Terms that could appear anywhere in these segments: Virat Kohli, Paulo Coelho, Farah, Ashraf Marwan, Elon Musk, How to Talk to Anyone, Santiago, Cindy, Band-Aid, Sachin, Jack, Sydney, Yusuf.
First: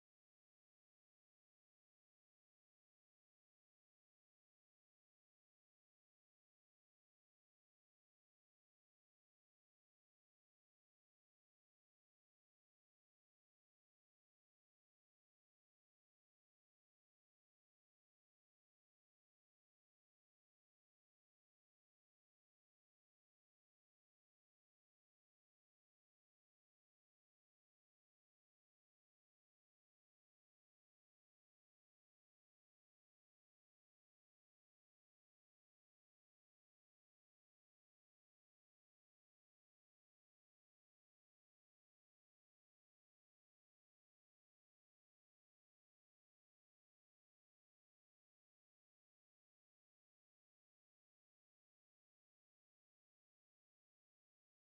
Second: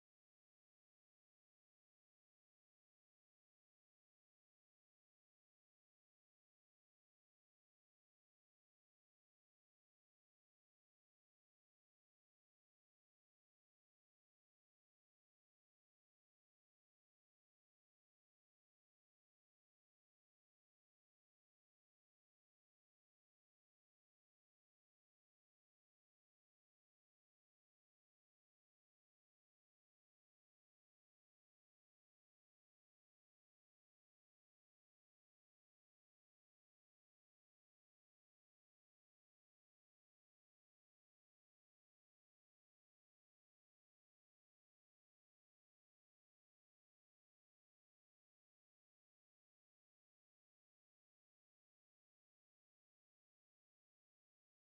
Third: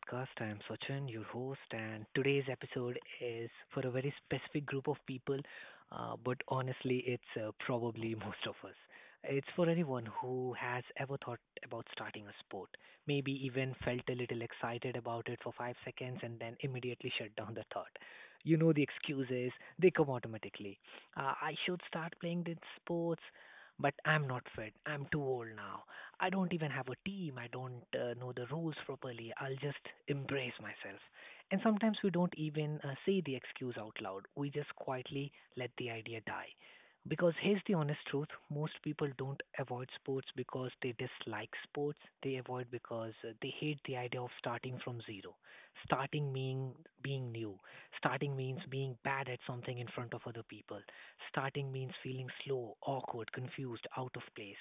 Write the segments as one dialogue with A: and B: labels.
A: podcast. I am Sachin, your host, and today's episode is for a very specific group of people, but honestly, it's probably most of us. It's for anyone who has ever thought about starting a sport, maybe even felt a little excited about it for 5 seconds and then immediately shut down the thought. You know, the excuses, they come automatically. I should start playing these sports, but I'm not fit. I'm too old now. I don't even have a team. I don't know the rules properly. I'll just embrace myself. And sometimes we don't even say the excuse out loud. We just quietly let the idea die. Because here's the honest truth: most people don't avoid sports because they dislike sports. They avoid because they hate the idea of starting from zero. Starting means being new. Starting means being bad at something in front of other people. Starting means feeling slow, awkward, confused, out of place.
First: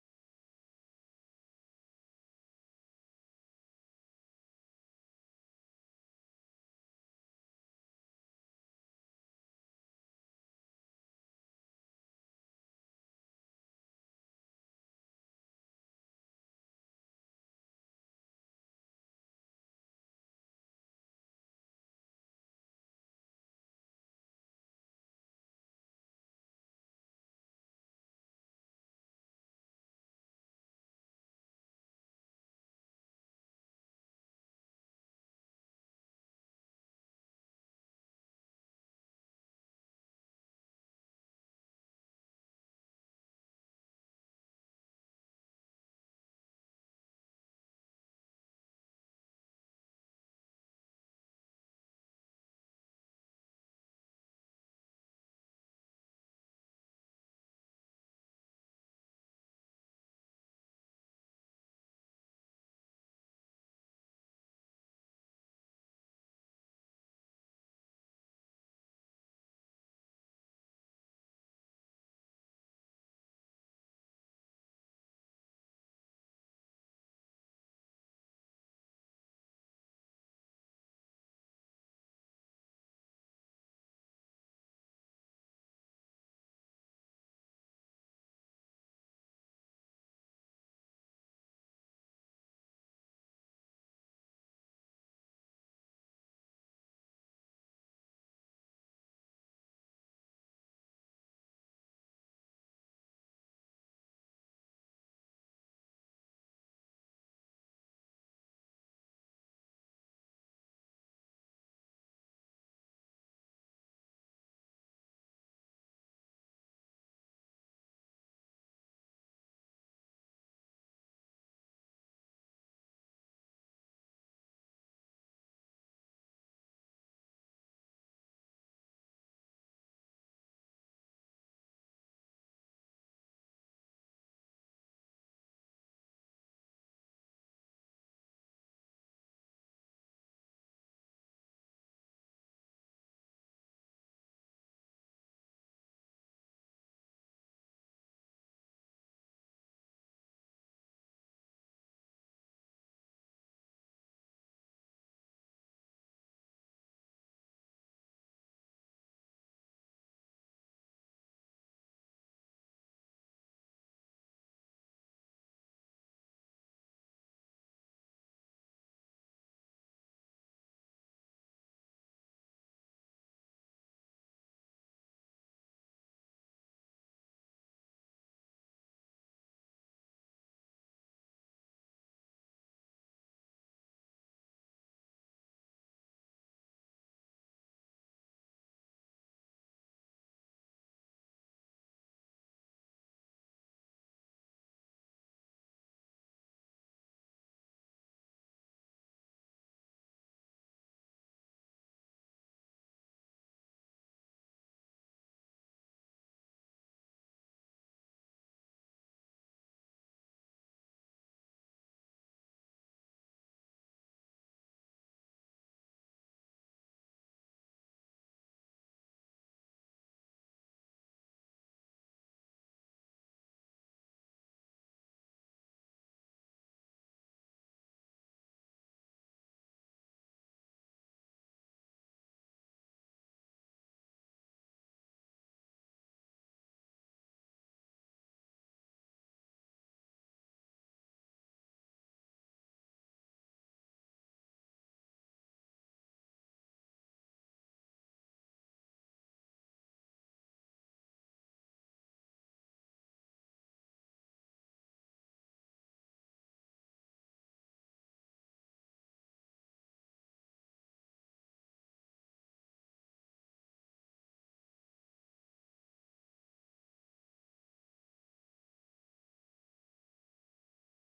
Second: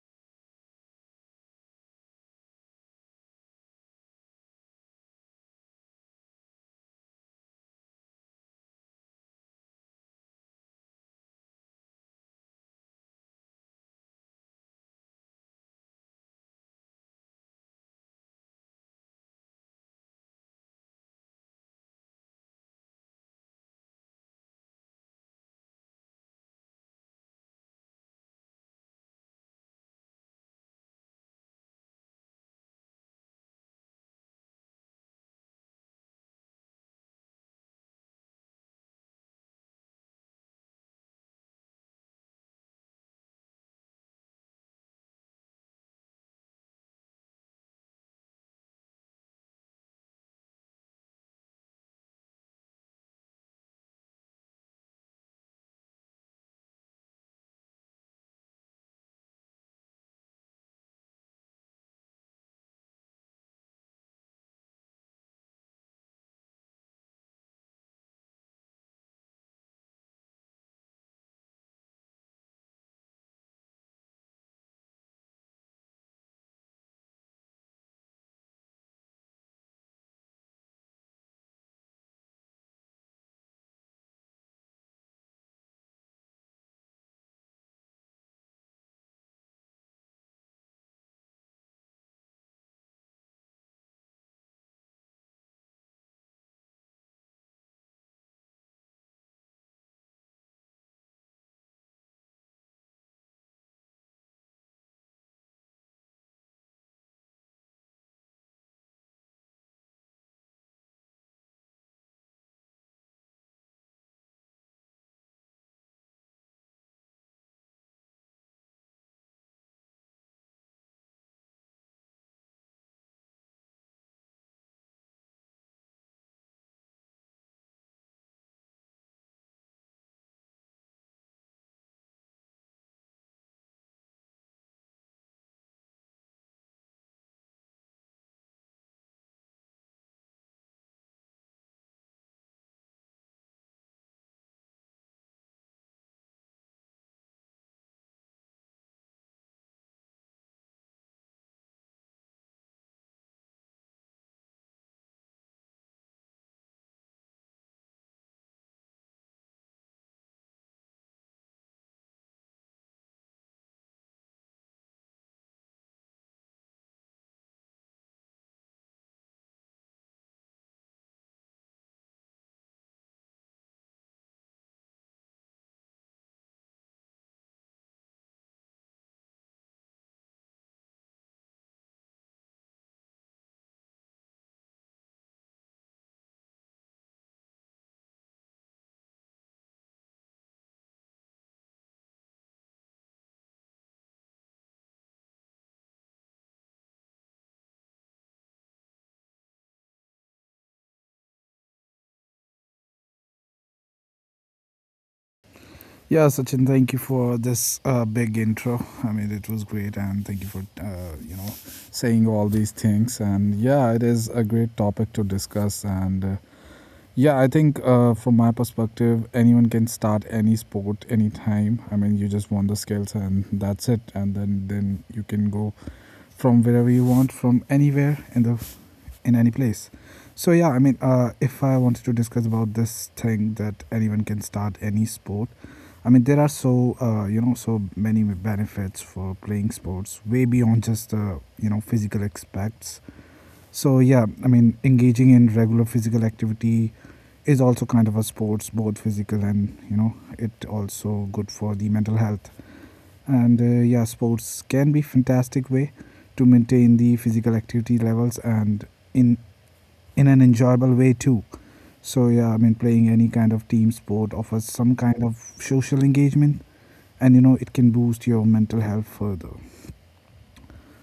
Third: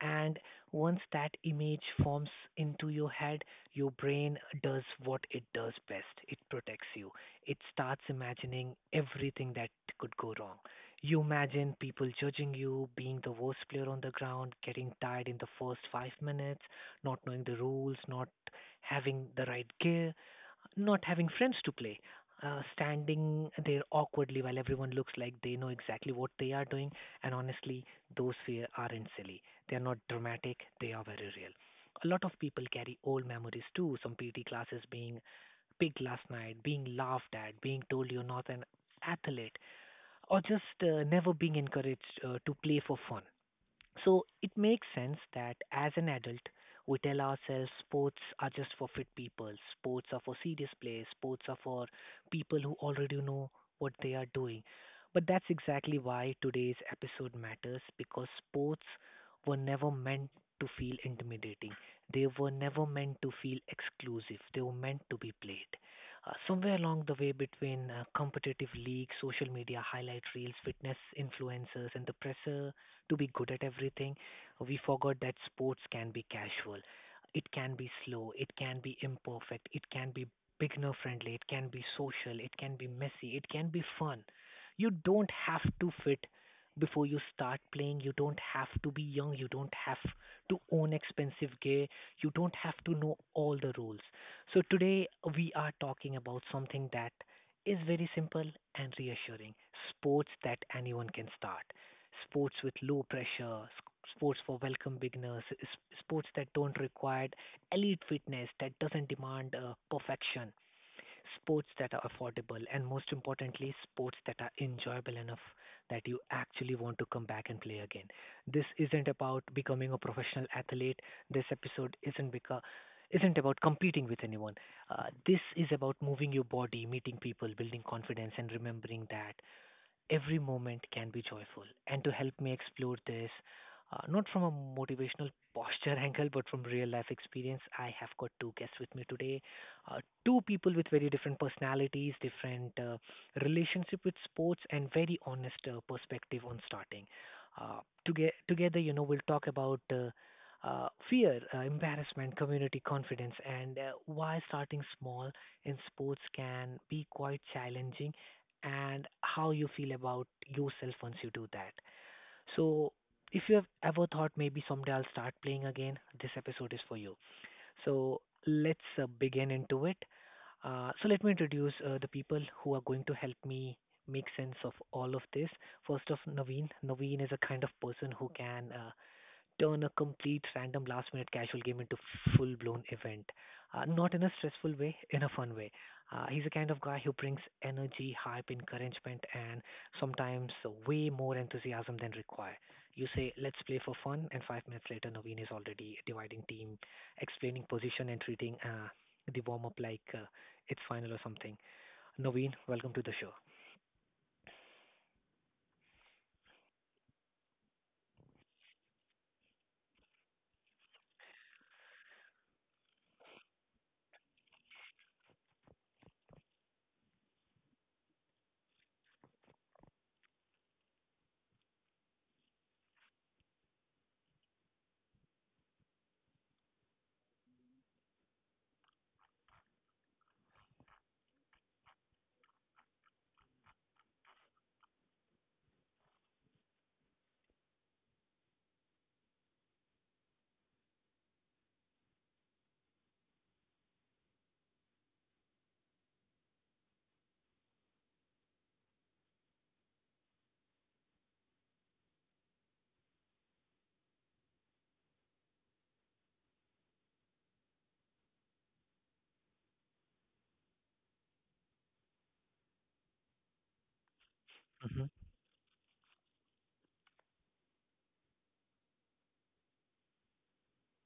A: And once that image forms into your head, your brain does what it does best: it protects you. It starts imagining everything that could go wrong. You imagine people judging you, being the worst player on the ground, getting tired in the first 5 minutes, not knowing the rules, not having the right gear, not having friends to play, standing there awkwardly while everyone looks like they know exactly what they are doing. And honestly, those fears aren't silly. They are not dramatic. They are very real. A lot of people carry old memories too. Some PT classes, being picked last night, being laughed at, being told you're not an athlete, or just never being encouraged to play for fun. So it makes sense that as an adult, we tell ourselves sports are just for fit people, sports are for serious players, sports are for people who already know what they are doing. But that's exactly why today's episode matters, because sports were never meant to feel intimidating. They were never meant to feel exclusive. They were meant to be played. Somewhere along the way, between competitive leagues, social media highlight reels, fitness influencers, and the pressure to be good at everything, we forgot that sports can be casual, it can be slow, it can be imperfect, it can be beginner friendly, it can be social, it can be messy, it can be fun. You don't have to fit before you start playing, you don't have to be young, you don't have to own expensive gear, you don't have to know all the rules. So, today we are talking about something that is very simple and reassuring: sports that anyone can start, sports with low pressure, sports for welcome beginners, sports that don't require elite fitness, that doesn't demand perfection, sports that are affordable, and most importantly, sports that are enjoyable enough that you actually want to come back and play again. This isn't about becoming a professional athlete. This episode isn't about competing with anyone. This is about moving your body, meeting people, building confidence, and remembering that every moment can be joyful. And to help me explore this, not from a motivational posture angle, but from real life experience, I have got two guests with me today. Uh, Two people with very different personalities, different relationship with sports, and very honest perspective on starting. Uh, together, you know, we'll talk about. Fear, embarrassment, community confidence, and why starting small in sports can be quite challenging and how you feel about yourself once you do that. So, if you have ever thought maybe someday I'll start playing again, this episode is for you. So, let's begin into it. So, let me introduce the people who are going to help me make sense of all of this. First of Naveen. Naveen is a kind of person who can turn a complete random last minute casual game into full blown event. Not in a stressful way, in a fun way. He's the kind of guy who brings energy, hype, encouragement, and sometimes way more enthusiasm than required. You say, let's play for fun, and 5 minutes later, Naveen is already dividing team, explaining position, and treating the warm up like it's final or something. Naveen, welcome to the show.
B: Yeah, Sachin, thank you for this big intro. I mean, it was great, and thank you for saying all these things. And yeah, it is a great topic to discuss. And yeah, I think from my perspective, anyone can start any sport anytime. I mean, you just want the skills, and that's it. And then you can go from wherever you want, from anywhere in the in any place. So yeah, I mean, if I wanted to discuss about this thing that anyone can start any sport, I mean there are so many benefits for playing sports way beyond just the physical aspects. So yeah, I mean engaging in regular physical activity is also kind of a sports, both physical and it also good for the mental health. And yeah, sports can be fantastic way to maintain the physical activity levels and in in an enjoyable way too. So yeah, I mean, playing any kind of team sport offers some
A: Hmm.
B: kind of social engagement, and it can boost your mental health further.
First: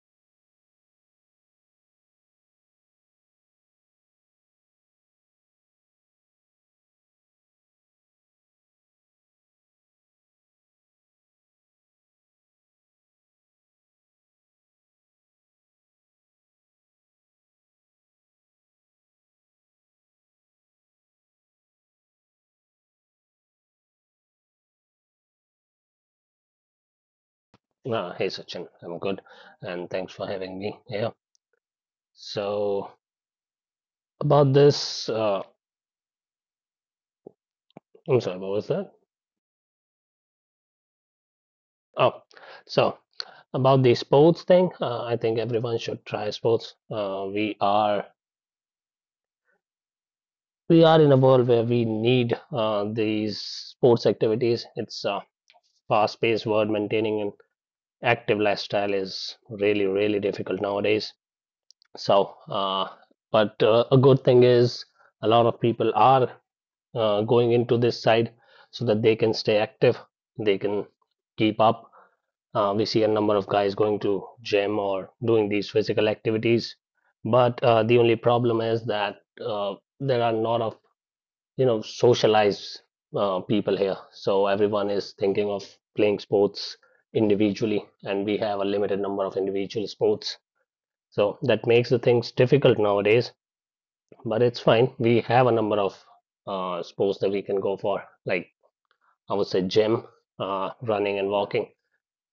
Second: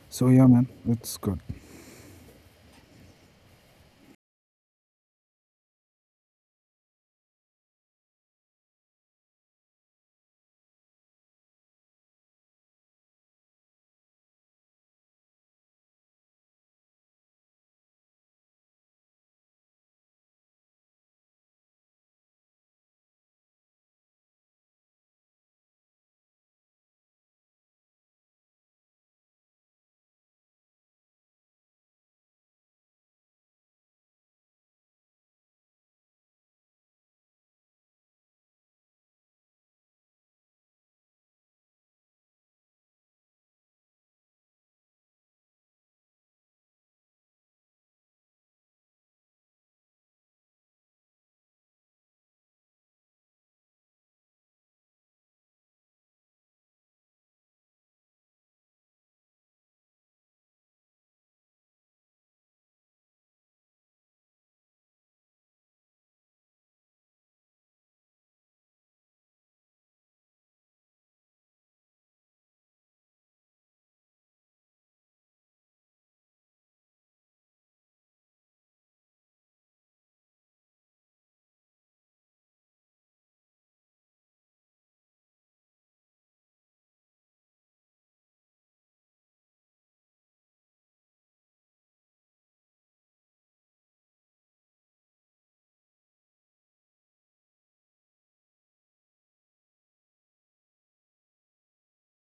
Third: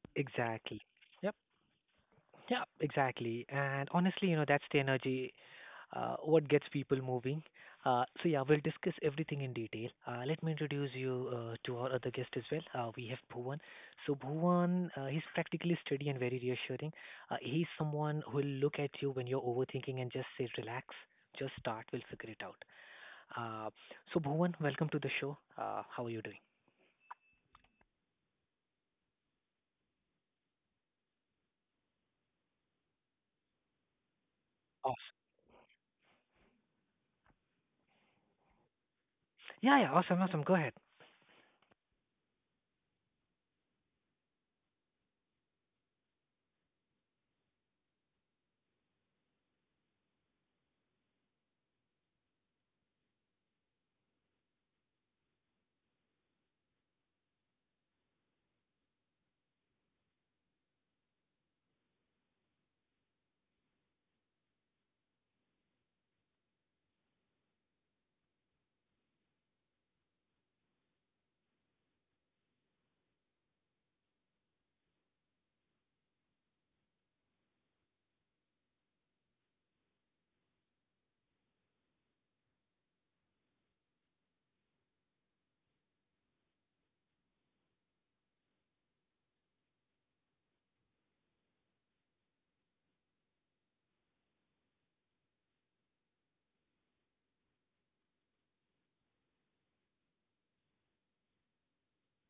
B: So yeah, man,
A: Exactly.
B: it's good.
A: Yeah, exactly. And honestly, you know, that's the energy, what gets people moving. So yeah, we'll discuss everything in detail. Let me introduce you to our other guest as well. We have Bhuvan. So Bhuvan, he's practically steady and very reassuring. He's someone who will look at you when you're overthinking and just say, relax, just start, we'll figure it out. Uh, so Bhuvan, welcome to the show. How are you doing?
C: Hey Sachin, I'm good, and thanks for having me here. So about
A: Awesome.
C: this, I'm sorry, what was that?
A: Yeah, yeah, awesome, awesome. Go ahead.
C: Oh, so about the sports thing, I think everyone should try sports. We are in a world where we need these sports activities. It's a fast-paced world. Maintaining an active lifestyle is really, really difficult nowadays. So, uh, but a good thing is a lot of people are going into this side so that they can stay active, they can keep up. We see a number of guys going to gym or doing these physical activities, but the only problem is that there are not of socialized people here, so everyone is thinking of playing sports individually, and we have a limited number of individual sports. So that makes the things difficult nowadays, but it's fine. We have a number of sports that we can go for, like I would say gym, running and walking,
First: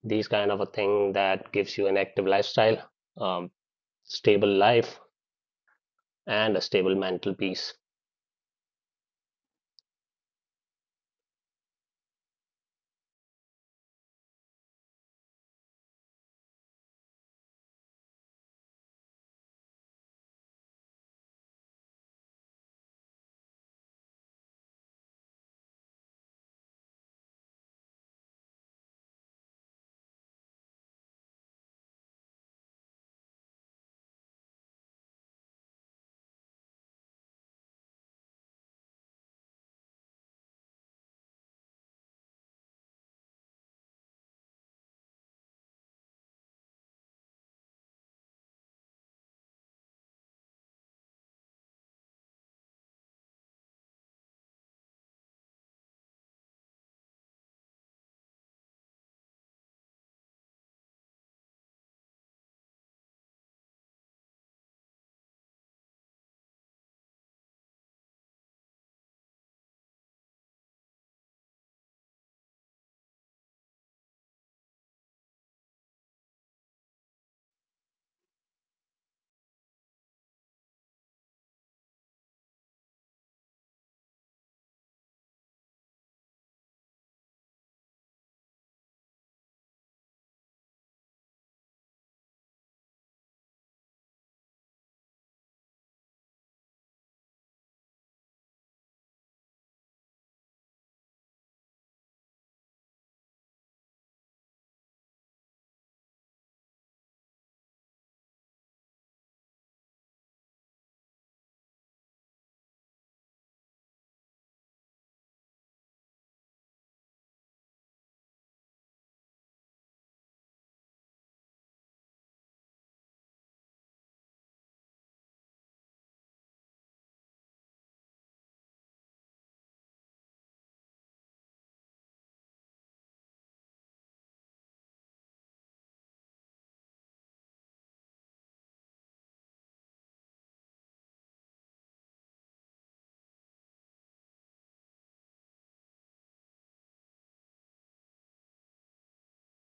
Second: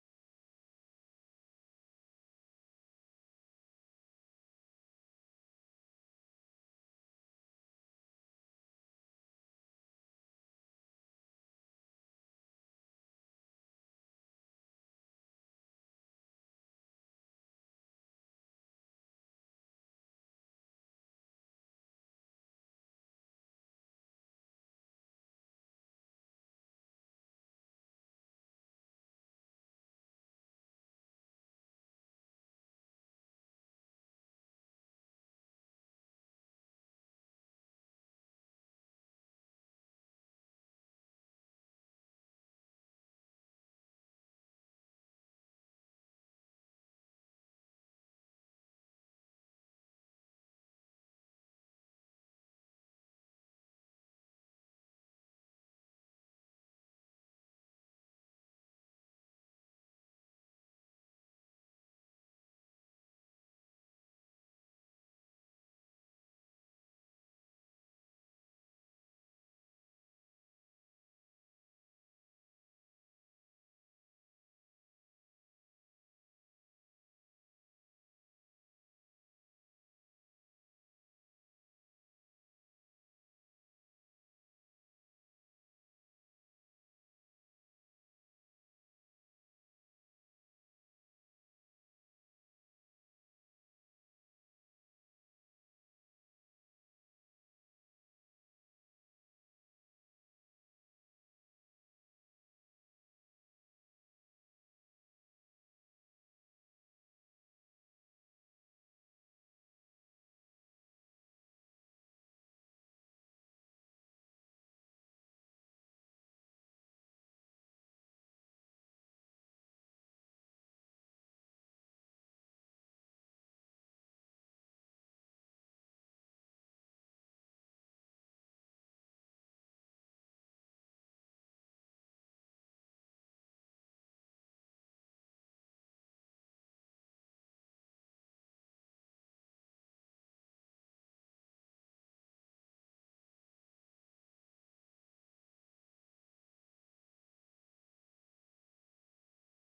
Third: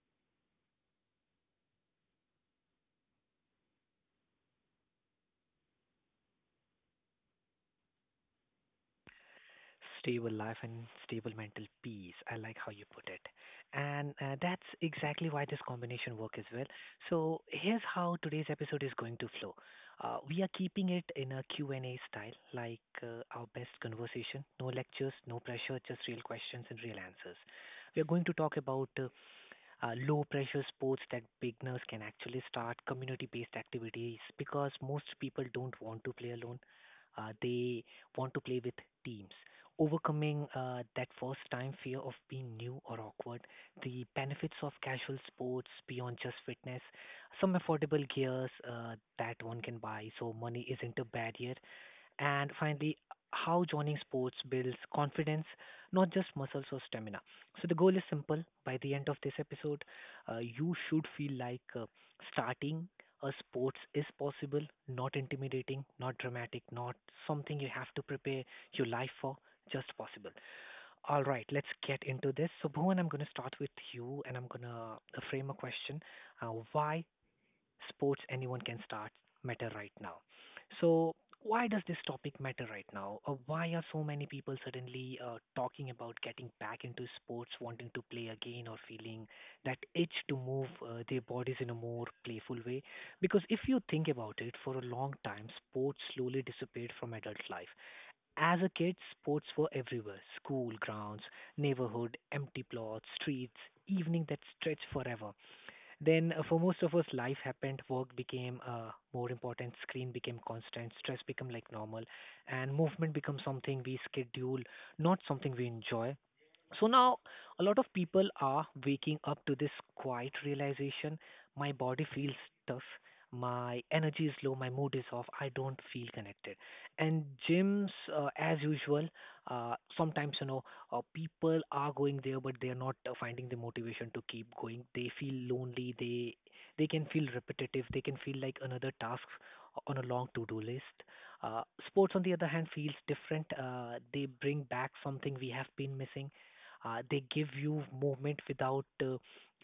C: these kind of a thing that gives you an active lifestyle, um, stable life, and a stable mental peace.
A: Stable life and stable mental peace. I like how you put it. And that's exactly why this combination work as well. So here's how today's episode is going to flow. We are keeping it in a Q&A style, like our best conversation. No lectures, no pressure, just real questions and real answers. We are going to talk about low pressure sports that beginners can actually start, community based activities, because most people don't want to play alone, they want to play with teams, overcoming that first time fear of being new or awkward, the benefits of casual sports beyond just fitness, some affordable gears that one can buy so money isn't a barrier, and finally, how joining sports builds confidence, not just muscles or stamina. So the goal is simple. By the end of this episode, you should feel like starting a sports is possible, not intimidating, not dramatic, not something you have to prepare your life for, just possible. All right, let's get into this. So, Bhuvan, I'm going to start with you and I'm going to frame a question. Why sports anyone can start matter right now. So, why does this topic matter right now? Or why are so many people suddenly talking about getting back into sports, wanting to play again, or feeling that itch to move their bodies in a more playful way? Because if you think about it, for a long time, sports slowly disappeared from adult life. As a kid, sports were everywhere: school grounds, neighborhood, empty plots, streets, evening that stretched forever. Then for most of us, life happened. Work became more important. Screen became constant. Stress became like normal, and movement becomes something we schedule, not something we enjoy. So now, a lot of people are waking up to this quiet realization: my body feels tough, my energy is low, my mood is off, I don't feel connected. And gyms, as usual, sometimes, you know, people are going there, but they are not finding the motivation to keep going. They feel lonely. They can feel repetitive. They can feel like another task on a long to-do list. Sports, on the other hand, feels different. They bring back something we have been missing. They give you movement without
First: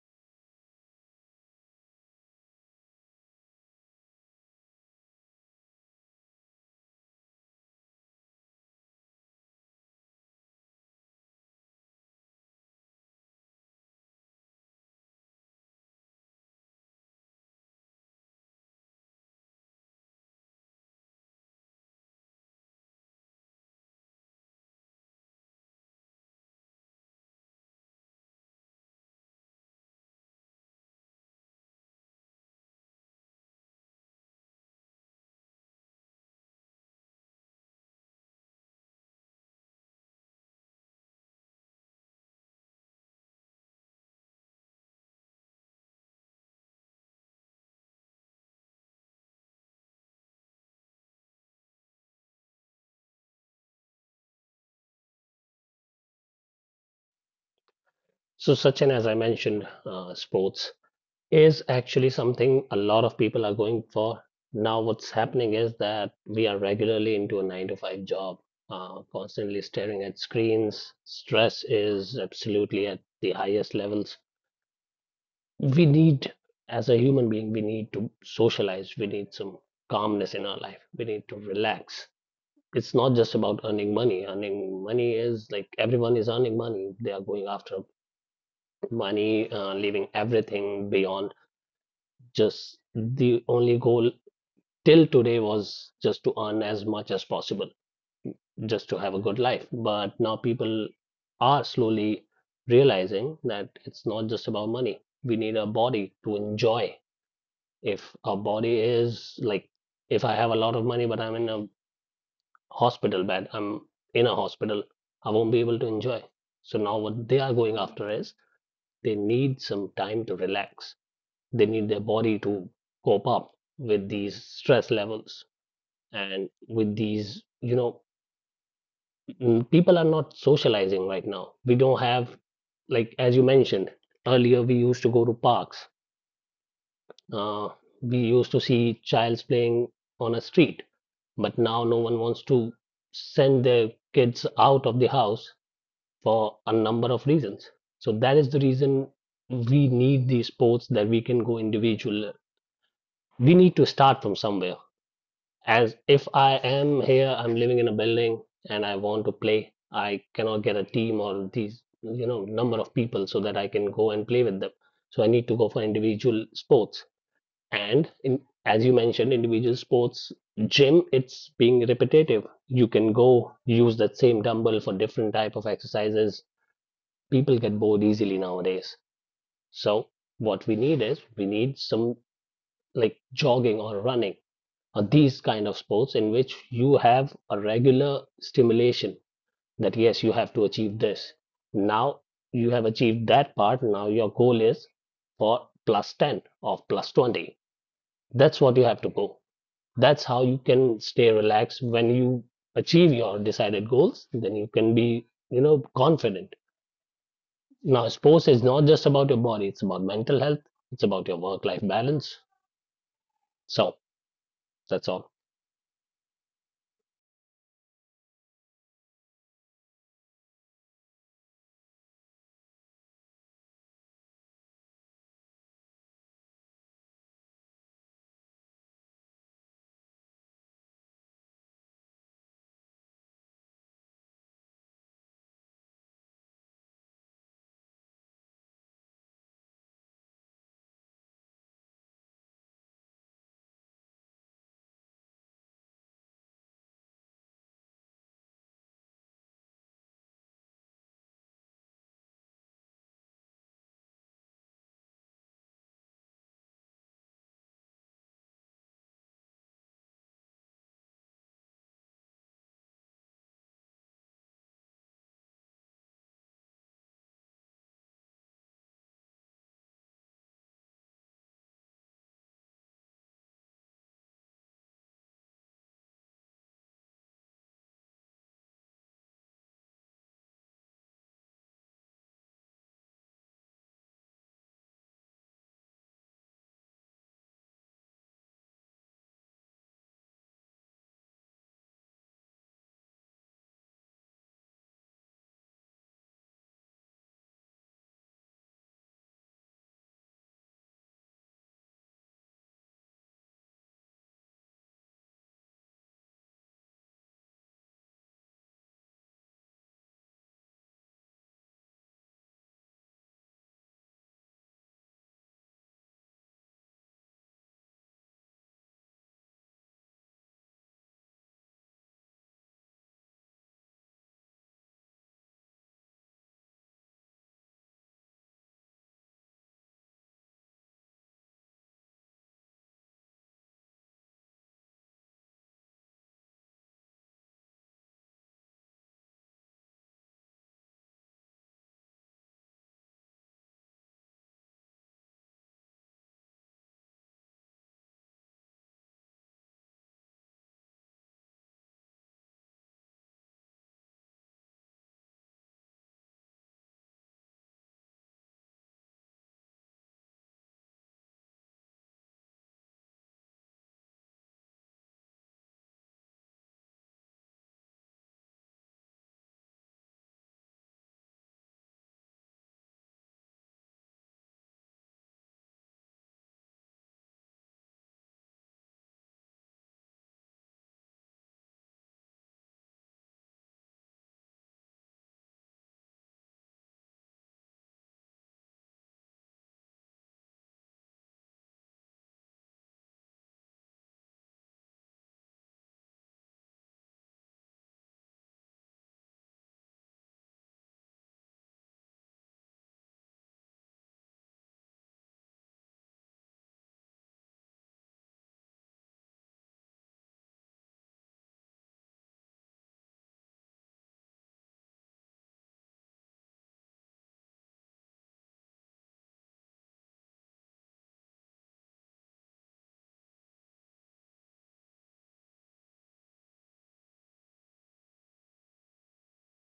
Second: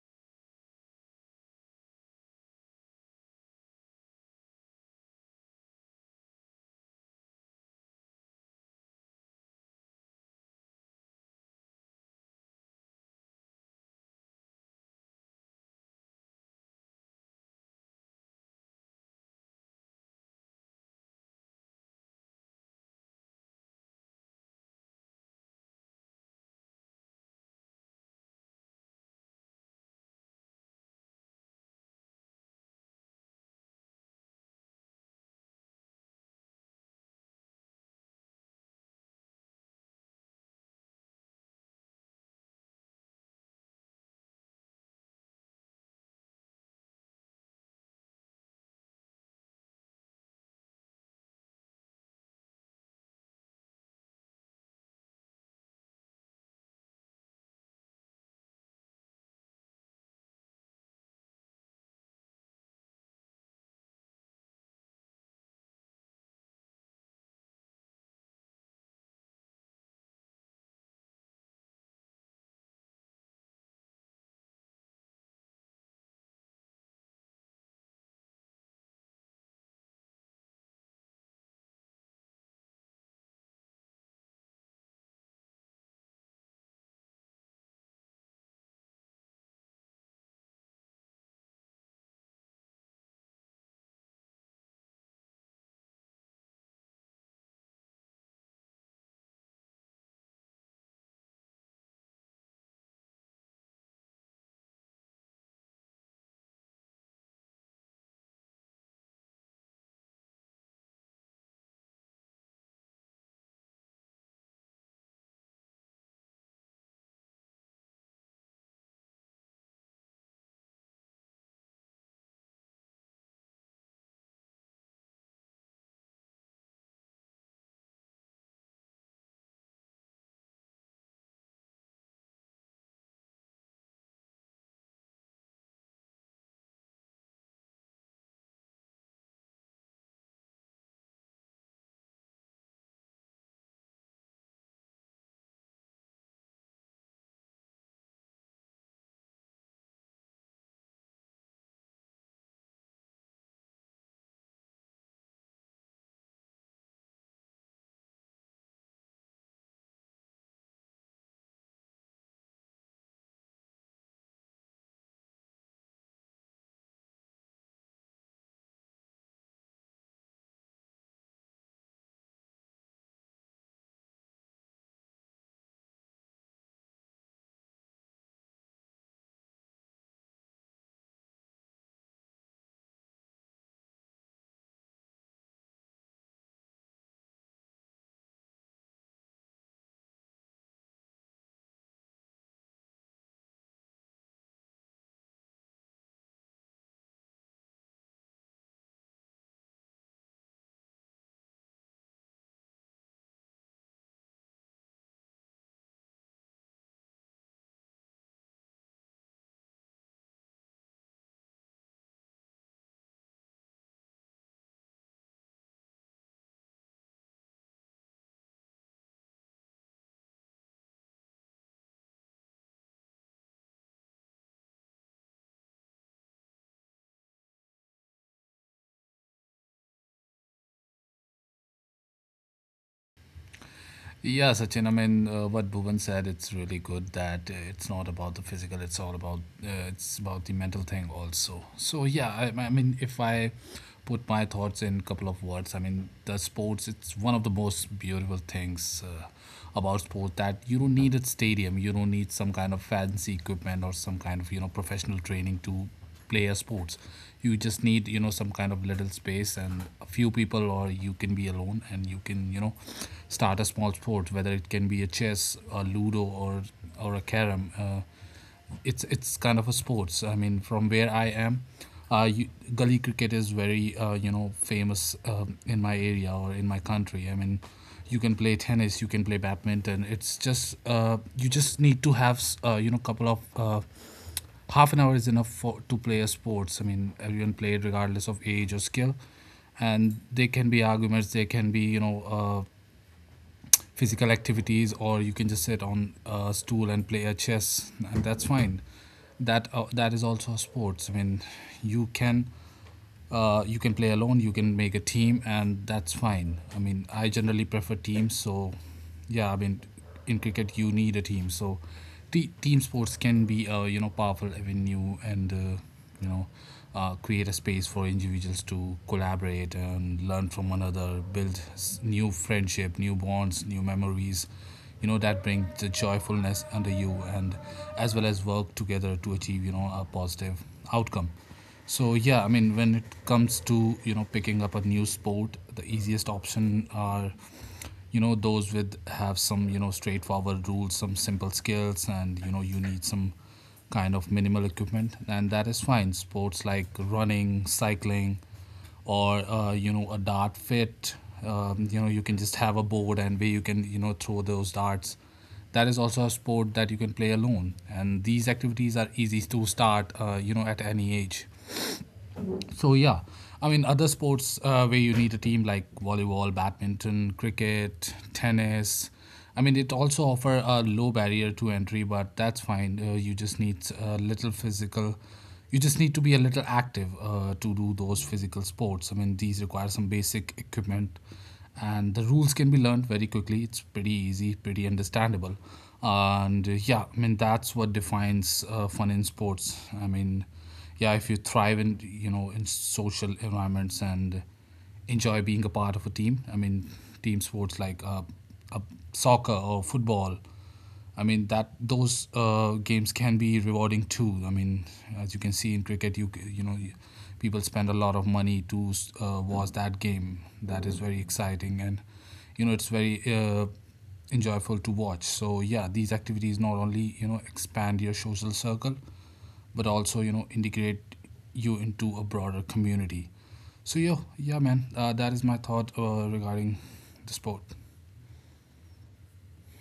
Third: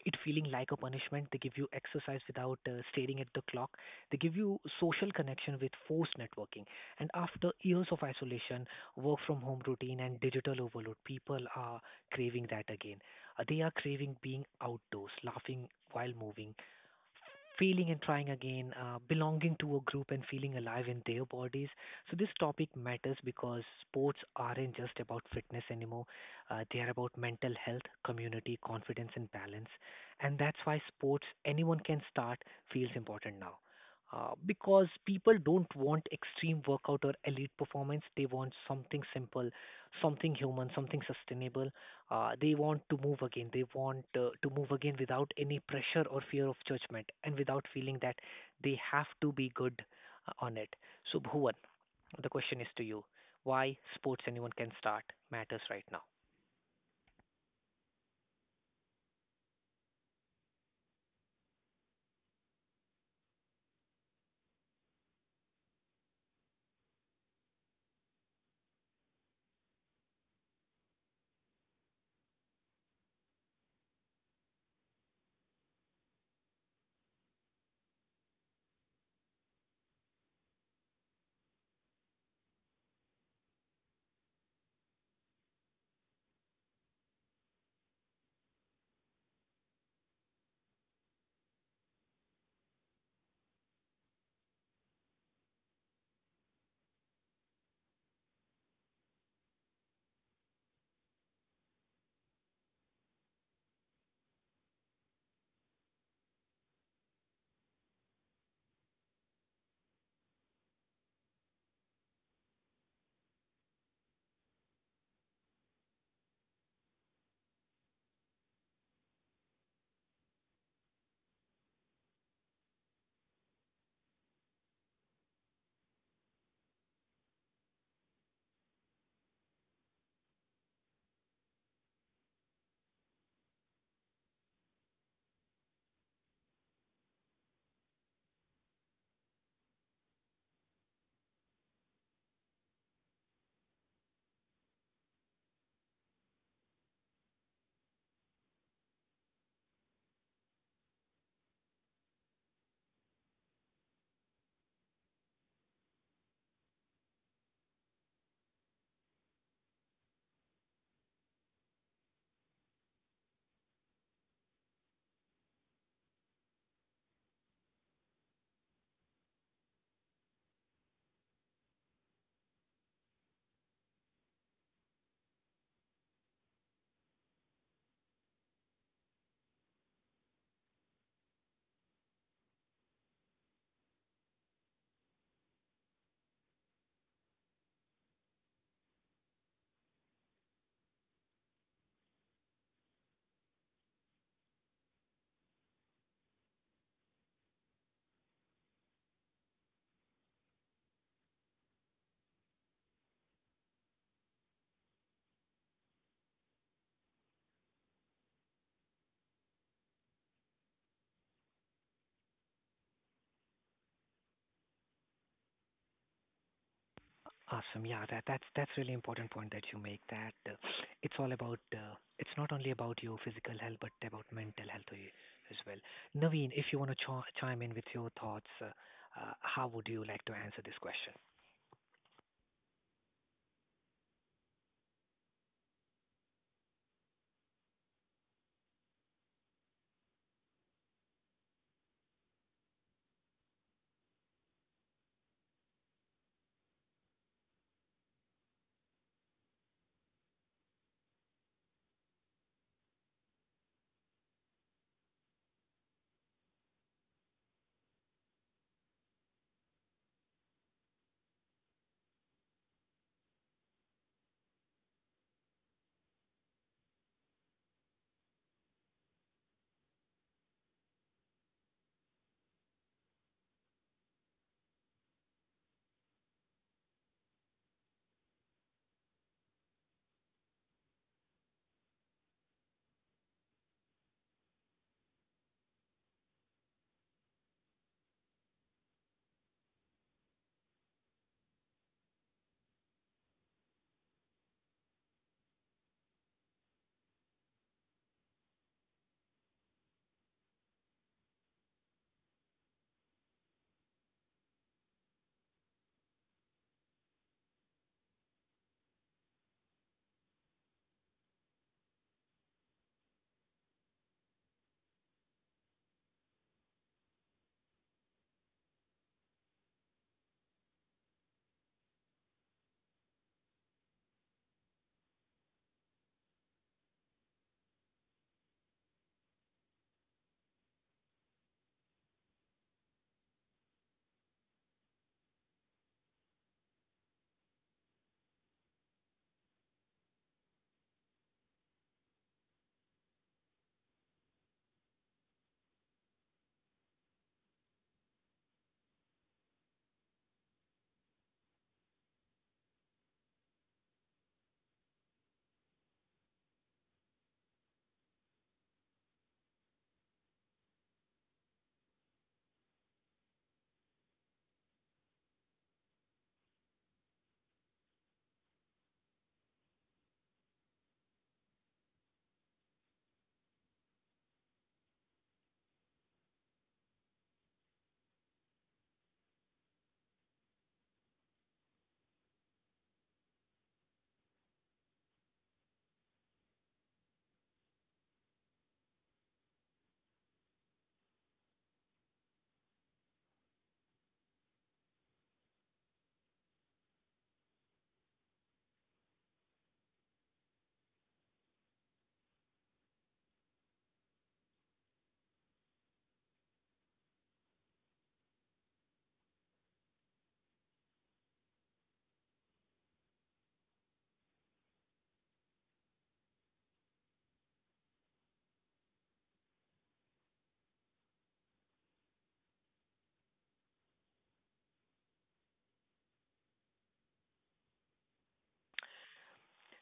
A: it feeling like a punishment. They give you exercise without staring at the clock. They give you social connection with forced networking. And after years of isolation, work from home routine, and digital overload, people are craving that again. They are craving being outdoors, laughing while moving, failing and trying again, belonging to a group and feeling alive in their bodies. So, this topic matters because sports aren't just about fitness anymore, they are about mental health, community, confidence, and balance. And that's why sports, anyone can start, feels important now. Because people don't want extreme workout or elite performance, they want something simple, something human, something sustainable, they want to move again. They want to move again without any pressure or fear of judgment and without feeling that they have to be good on it. So, Bhuvan, the question is to you: why sports anyone can start matters right now.
C: So, Sachin, as I mentioned, sports is actually something a lot of people are going for. Now, what's happening is that we are regularly into a 9 to 5 job, constantly staring at screens. Stress is absolutely at the highest levels. We need, as a human being, we need to socialize, we need some calmness in our life, we need to relax. It's not just about earning money. Earning money is like everyone is earning money. They are going after money, leaving everything beyond. Just the only goal till today was just to earn as much as possible, just to have a good life. But now people are slowly realizing that it's not just about money. We need a body to enjoy. If a body is like, if I have a lot of money but I'm in a hospital bed, I'm in a hospital, I won't be able to enjoy. So now what they are going after is they need some time to relax. They need their body to cope up with these stress levels. And with these, people are not socializing right now. We don't have, like as you mentioned earlier, we used to go to parks. Uh, we used to see childs playing on a street, but now no one wants to send their kids out of the house for a number of reasons. So that is the reason we need these sports that we can go individual. We need to start from somewhere. As if I am here, I'm living in a building and I want to play, I cannot get a team or these, you know, number of people so that I can go and play with them. So I need to go for individual sports. And in, as you mentioned, individual sports, gym, it's being repetitive. You can go use that same dumbbell for different type of exercises. People get bored easily nowadays. So what we need is we need some like jogging or running or these kind of sports in which you have a regular stimulation that yes, you have to achieve this. Now you have achieved that part. Now your goal is for plus 10 or plus 20. That's what you have to go. That's how you can stay relaxed when you achieve your decided goals. Then you can be, you know, confident. Now, sports is not just about your body, it's about mental health, it's about your work life balance. So, that's all.
A: Awesome. Yeah, that's really important point that you make. That it's all about. It's not only about your physical health, but about mental health as well. Naveen, if you want to chime in with your thoughts, how would you like to answer this question?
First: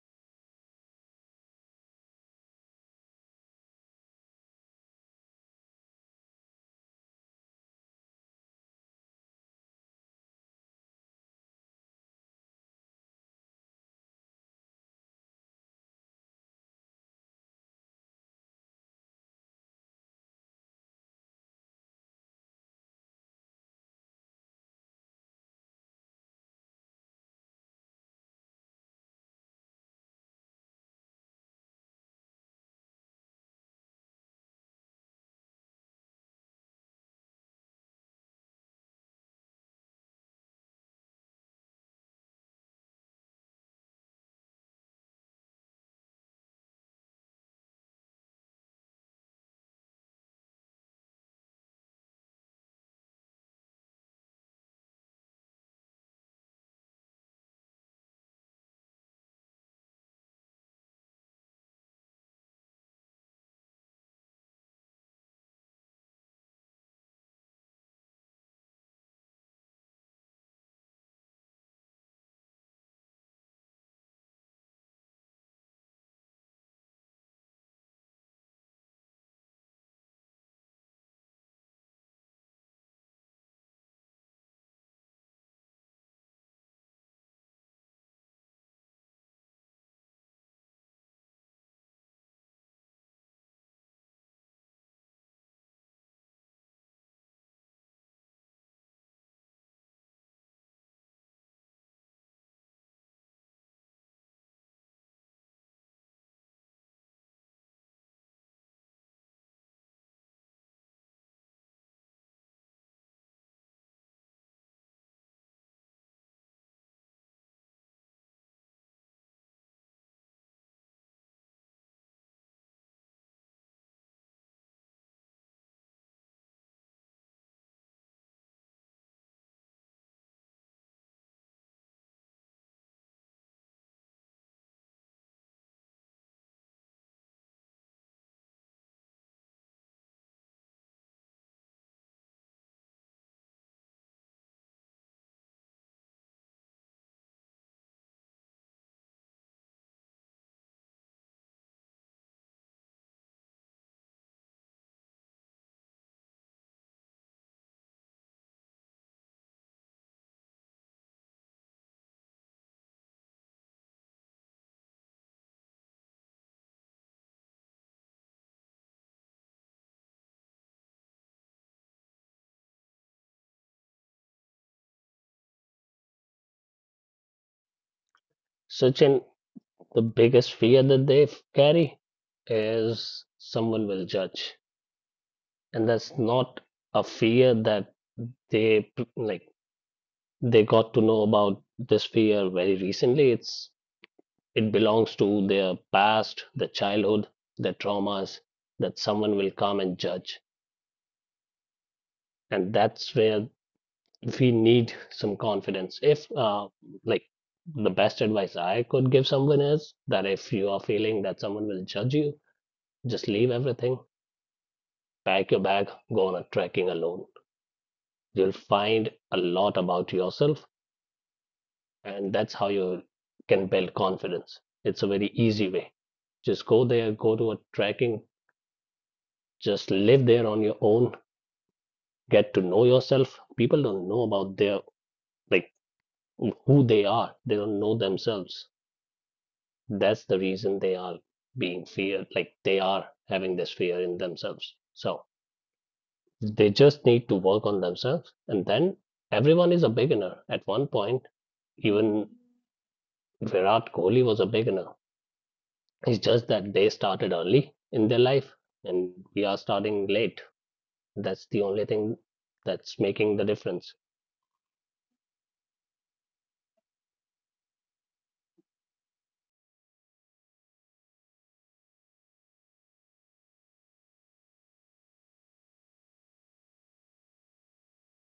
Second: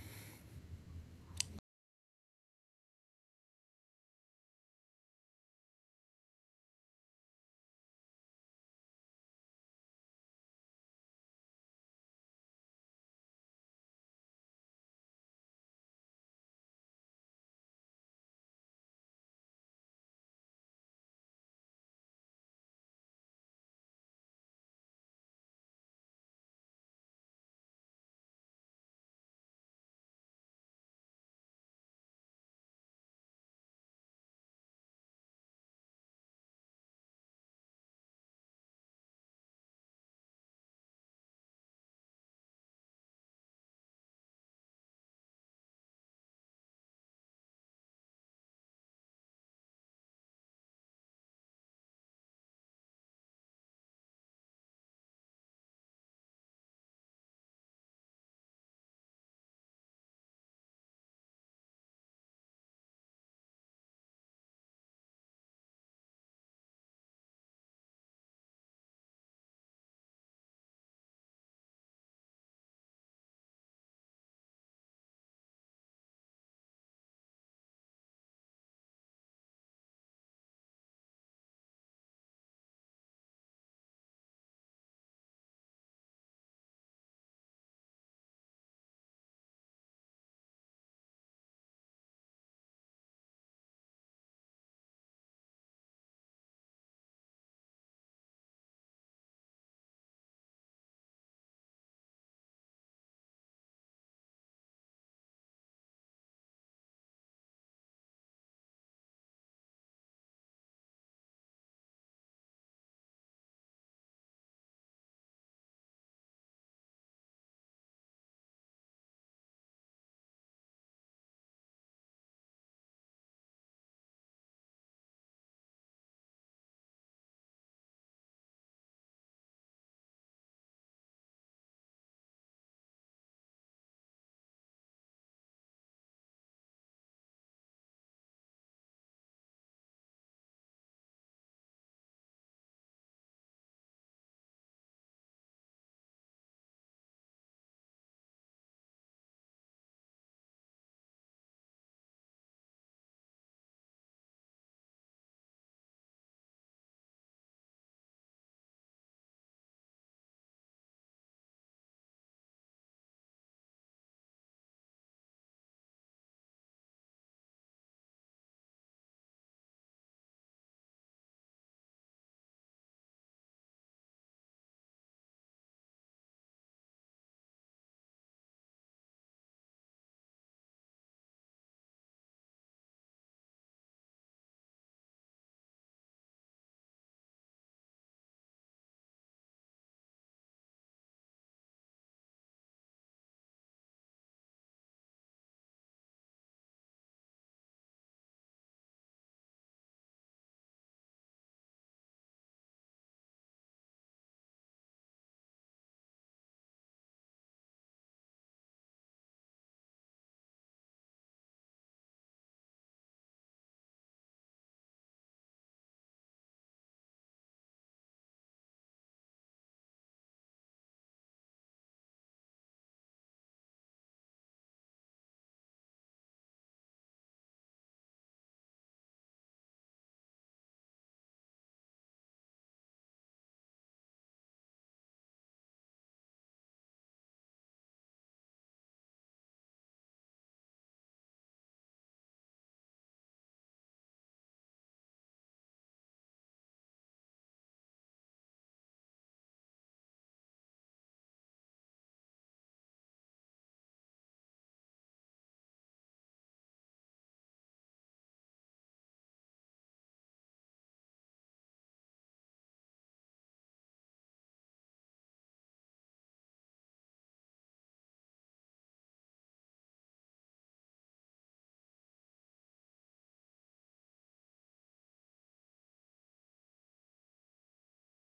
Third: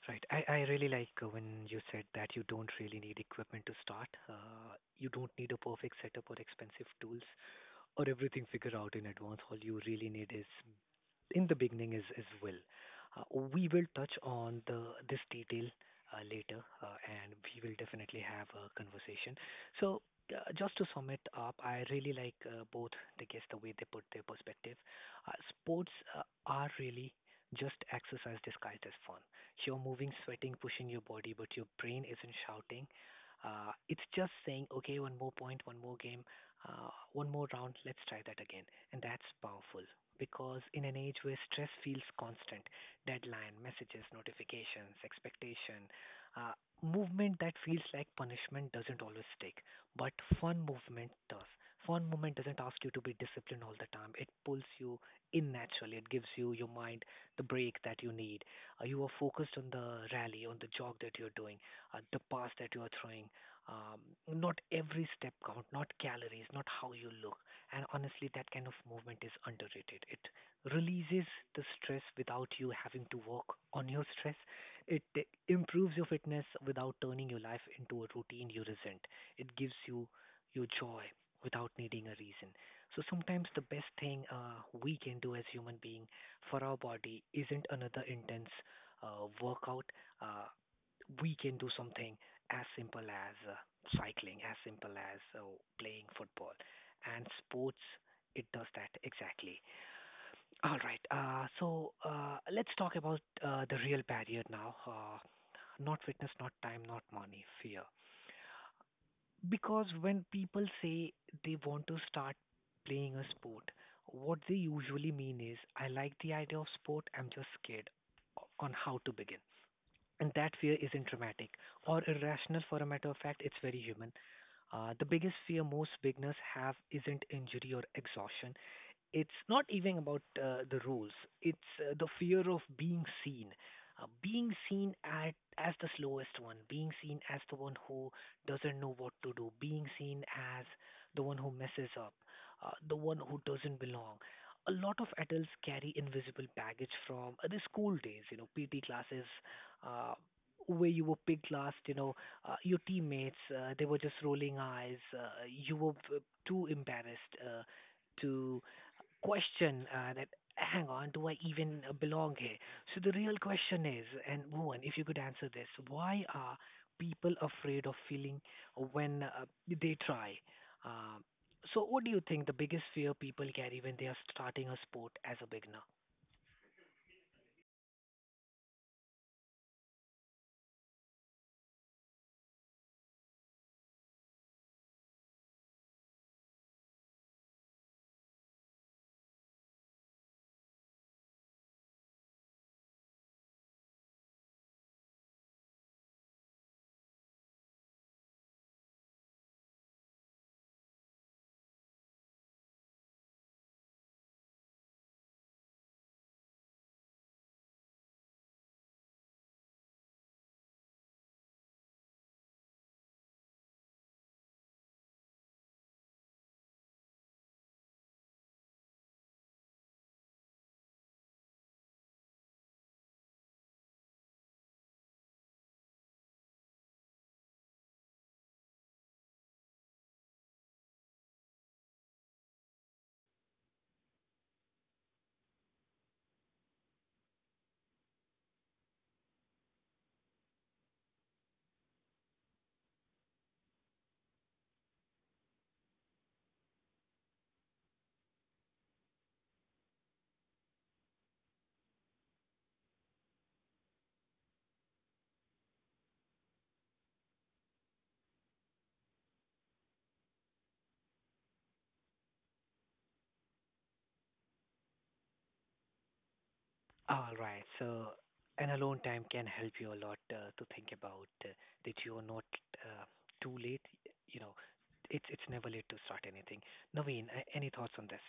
A: Right. I really like when you said that you don't really need equipment to start. Uh, You don't need a perfect setup or expensive tools or everything figured out in advance. All you really need is in the beginning is will. Uh, we will touch on the this detail later, and we will definitely have a conversation. Just to sum it up, I really like both the guests the way they put their perspective. Sports are really just exercise disguised as fun. You're moving, sweating, pushing your body, but your brain isn't shouting. It's just saying, okay, one more point, one more game, one more round, let's try that again. And that's powerful because in an age where stress feels constant, deadline, messages, notifications, expectation, uh, movement that feels like punishment doesn't always stick, but fun movement does. Fun movement doesn't ask you to be disciplined all the time. It pulls you in naturally. It gives you your mind the break that you need. You are focused on the rally, on the jog that you're doing, the pass that you are throwing. Um, Not every step count, not calories, not how you look. And honestly, that kind of movement is underrated. It releases the stress without you having to work on your stress. It improves your fitness without turning your life into a routine you resent. It gives you your joy without needing a reason. So sometimes the best thing we can do as human being for our body isn't another intense workout. Uh, we can do something as simple as cycling, as simple as playing football, and sports it does that exactly. All right. So let's talk about the real barrier now. Not fitness, not time, not money, fear. Because when people say they want to start playing a sport, what they usually mean is, I like the idea of sport, I'm just scared on how to begin. And that fear isn't dramatic or irrational for a matter of fact, it's very human. The biggest fear most beginners have isn't injury or exhaustion, it's not even about the rules, it's the fear of being seen, being seen as the slowest one, being seen as the one who doesn't know what to do, being seen as the one who messes up, the one who doesn't belong. A lot of adults carry invisible baggage from the school days, you know, PT classes, uh, where you were picked last, you know, your teammates, they were just rolling eyes, you were too embarrassed to question that, hang on, do I even belong here? So the real question is, and Bhuvan, if you could answer this, why are people afraid of feeling when they try? Um so what do you think the biggest fear people carry when they are starting a sport as a beginner?
C: Sachin, the biggest fear that carry is someone will judge. And that's not a fear that like they got to know about this fear very recently. It's It belongs to their past, their childhood, their traumas that someone will come and judge. And that's where we need some confidence. If, like, The best advice I could give someone is that if you are feeling that someone will judge you, just leave everything, pack your bag, go on a trekking alone. You'll find a lot about yourself, and that's how you can build confidence. It's a very easy way. Just go there, go to a trekking. Just live there on your own, get to know yourself. People don't know about their, like, who they are. They don't know themselves. That's the reason they are being feared, like they are having this fear in themselves. So they just need to work on themselves. And then everyone is a beginner at one point. Even Virat Kohli was a beginner. It's just that they started early in their life and we are starting late. That's the only thing that's making the difference.
A: All right, so an alone time can help you a lot to think about that you are not uh, too late. You know, it's never late to start anything. Naveen, any thoughts on this?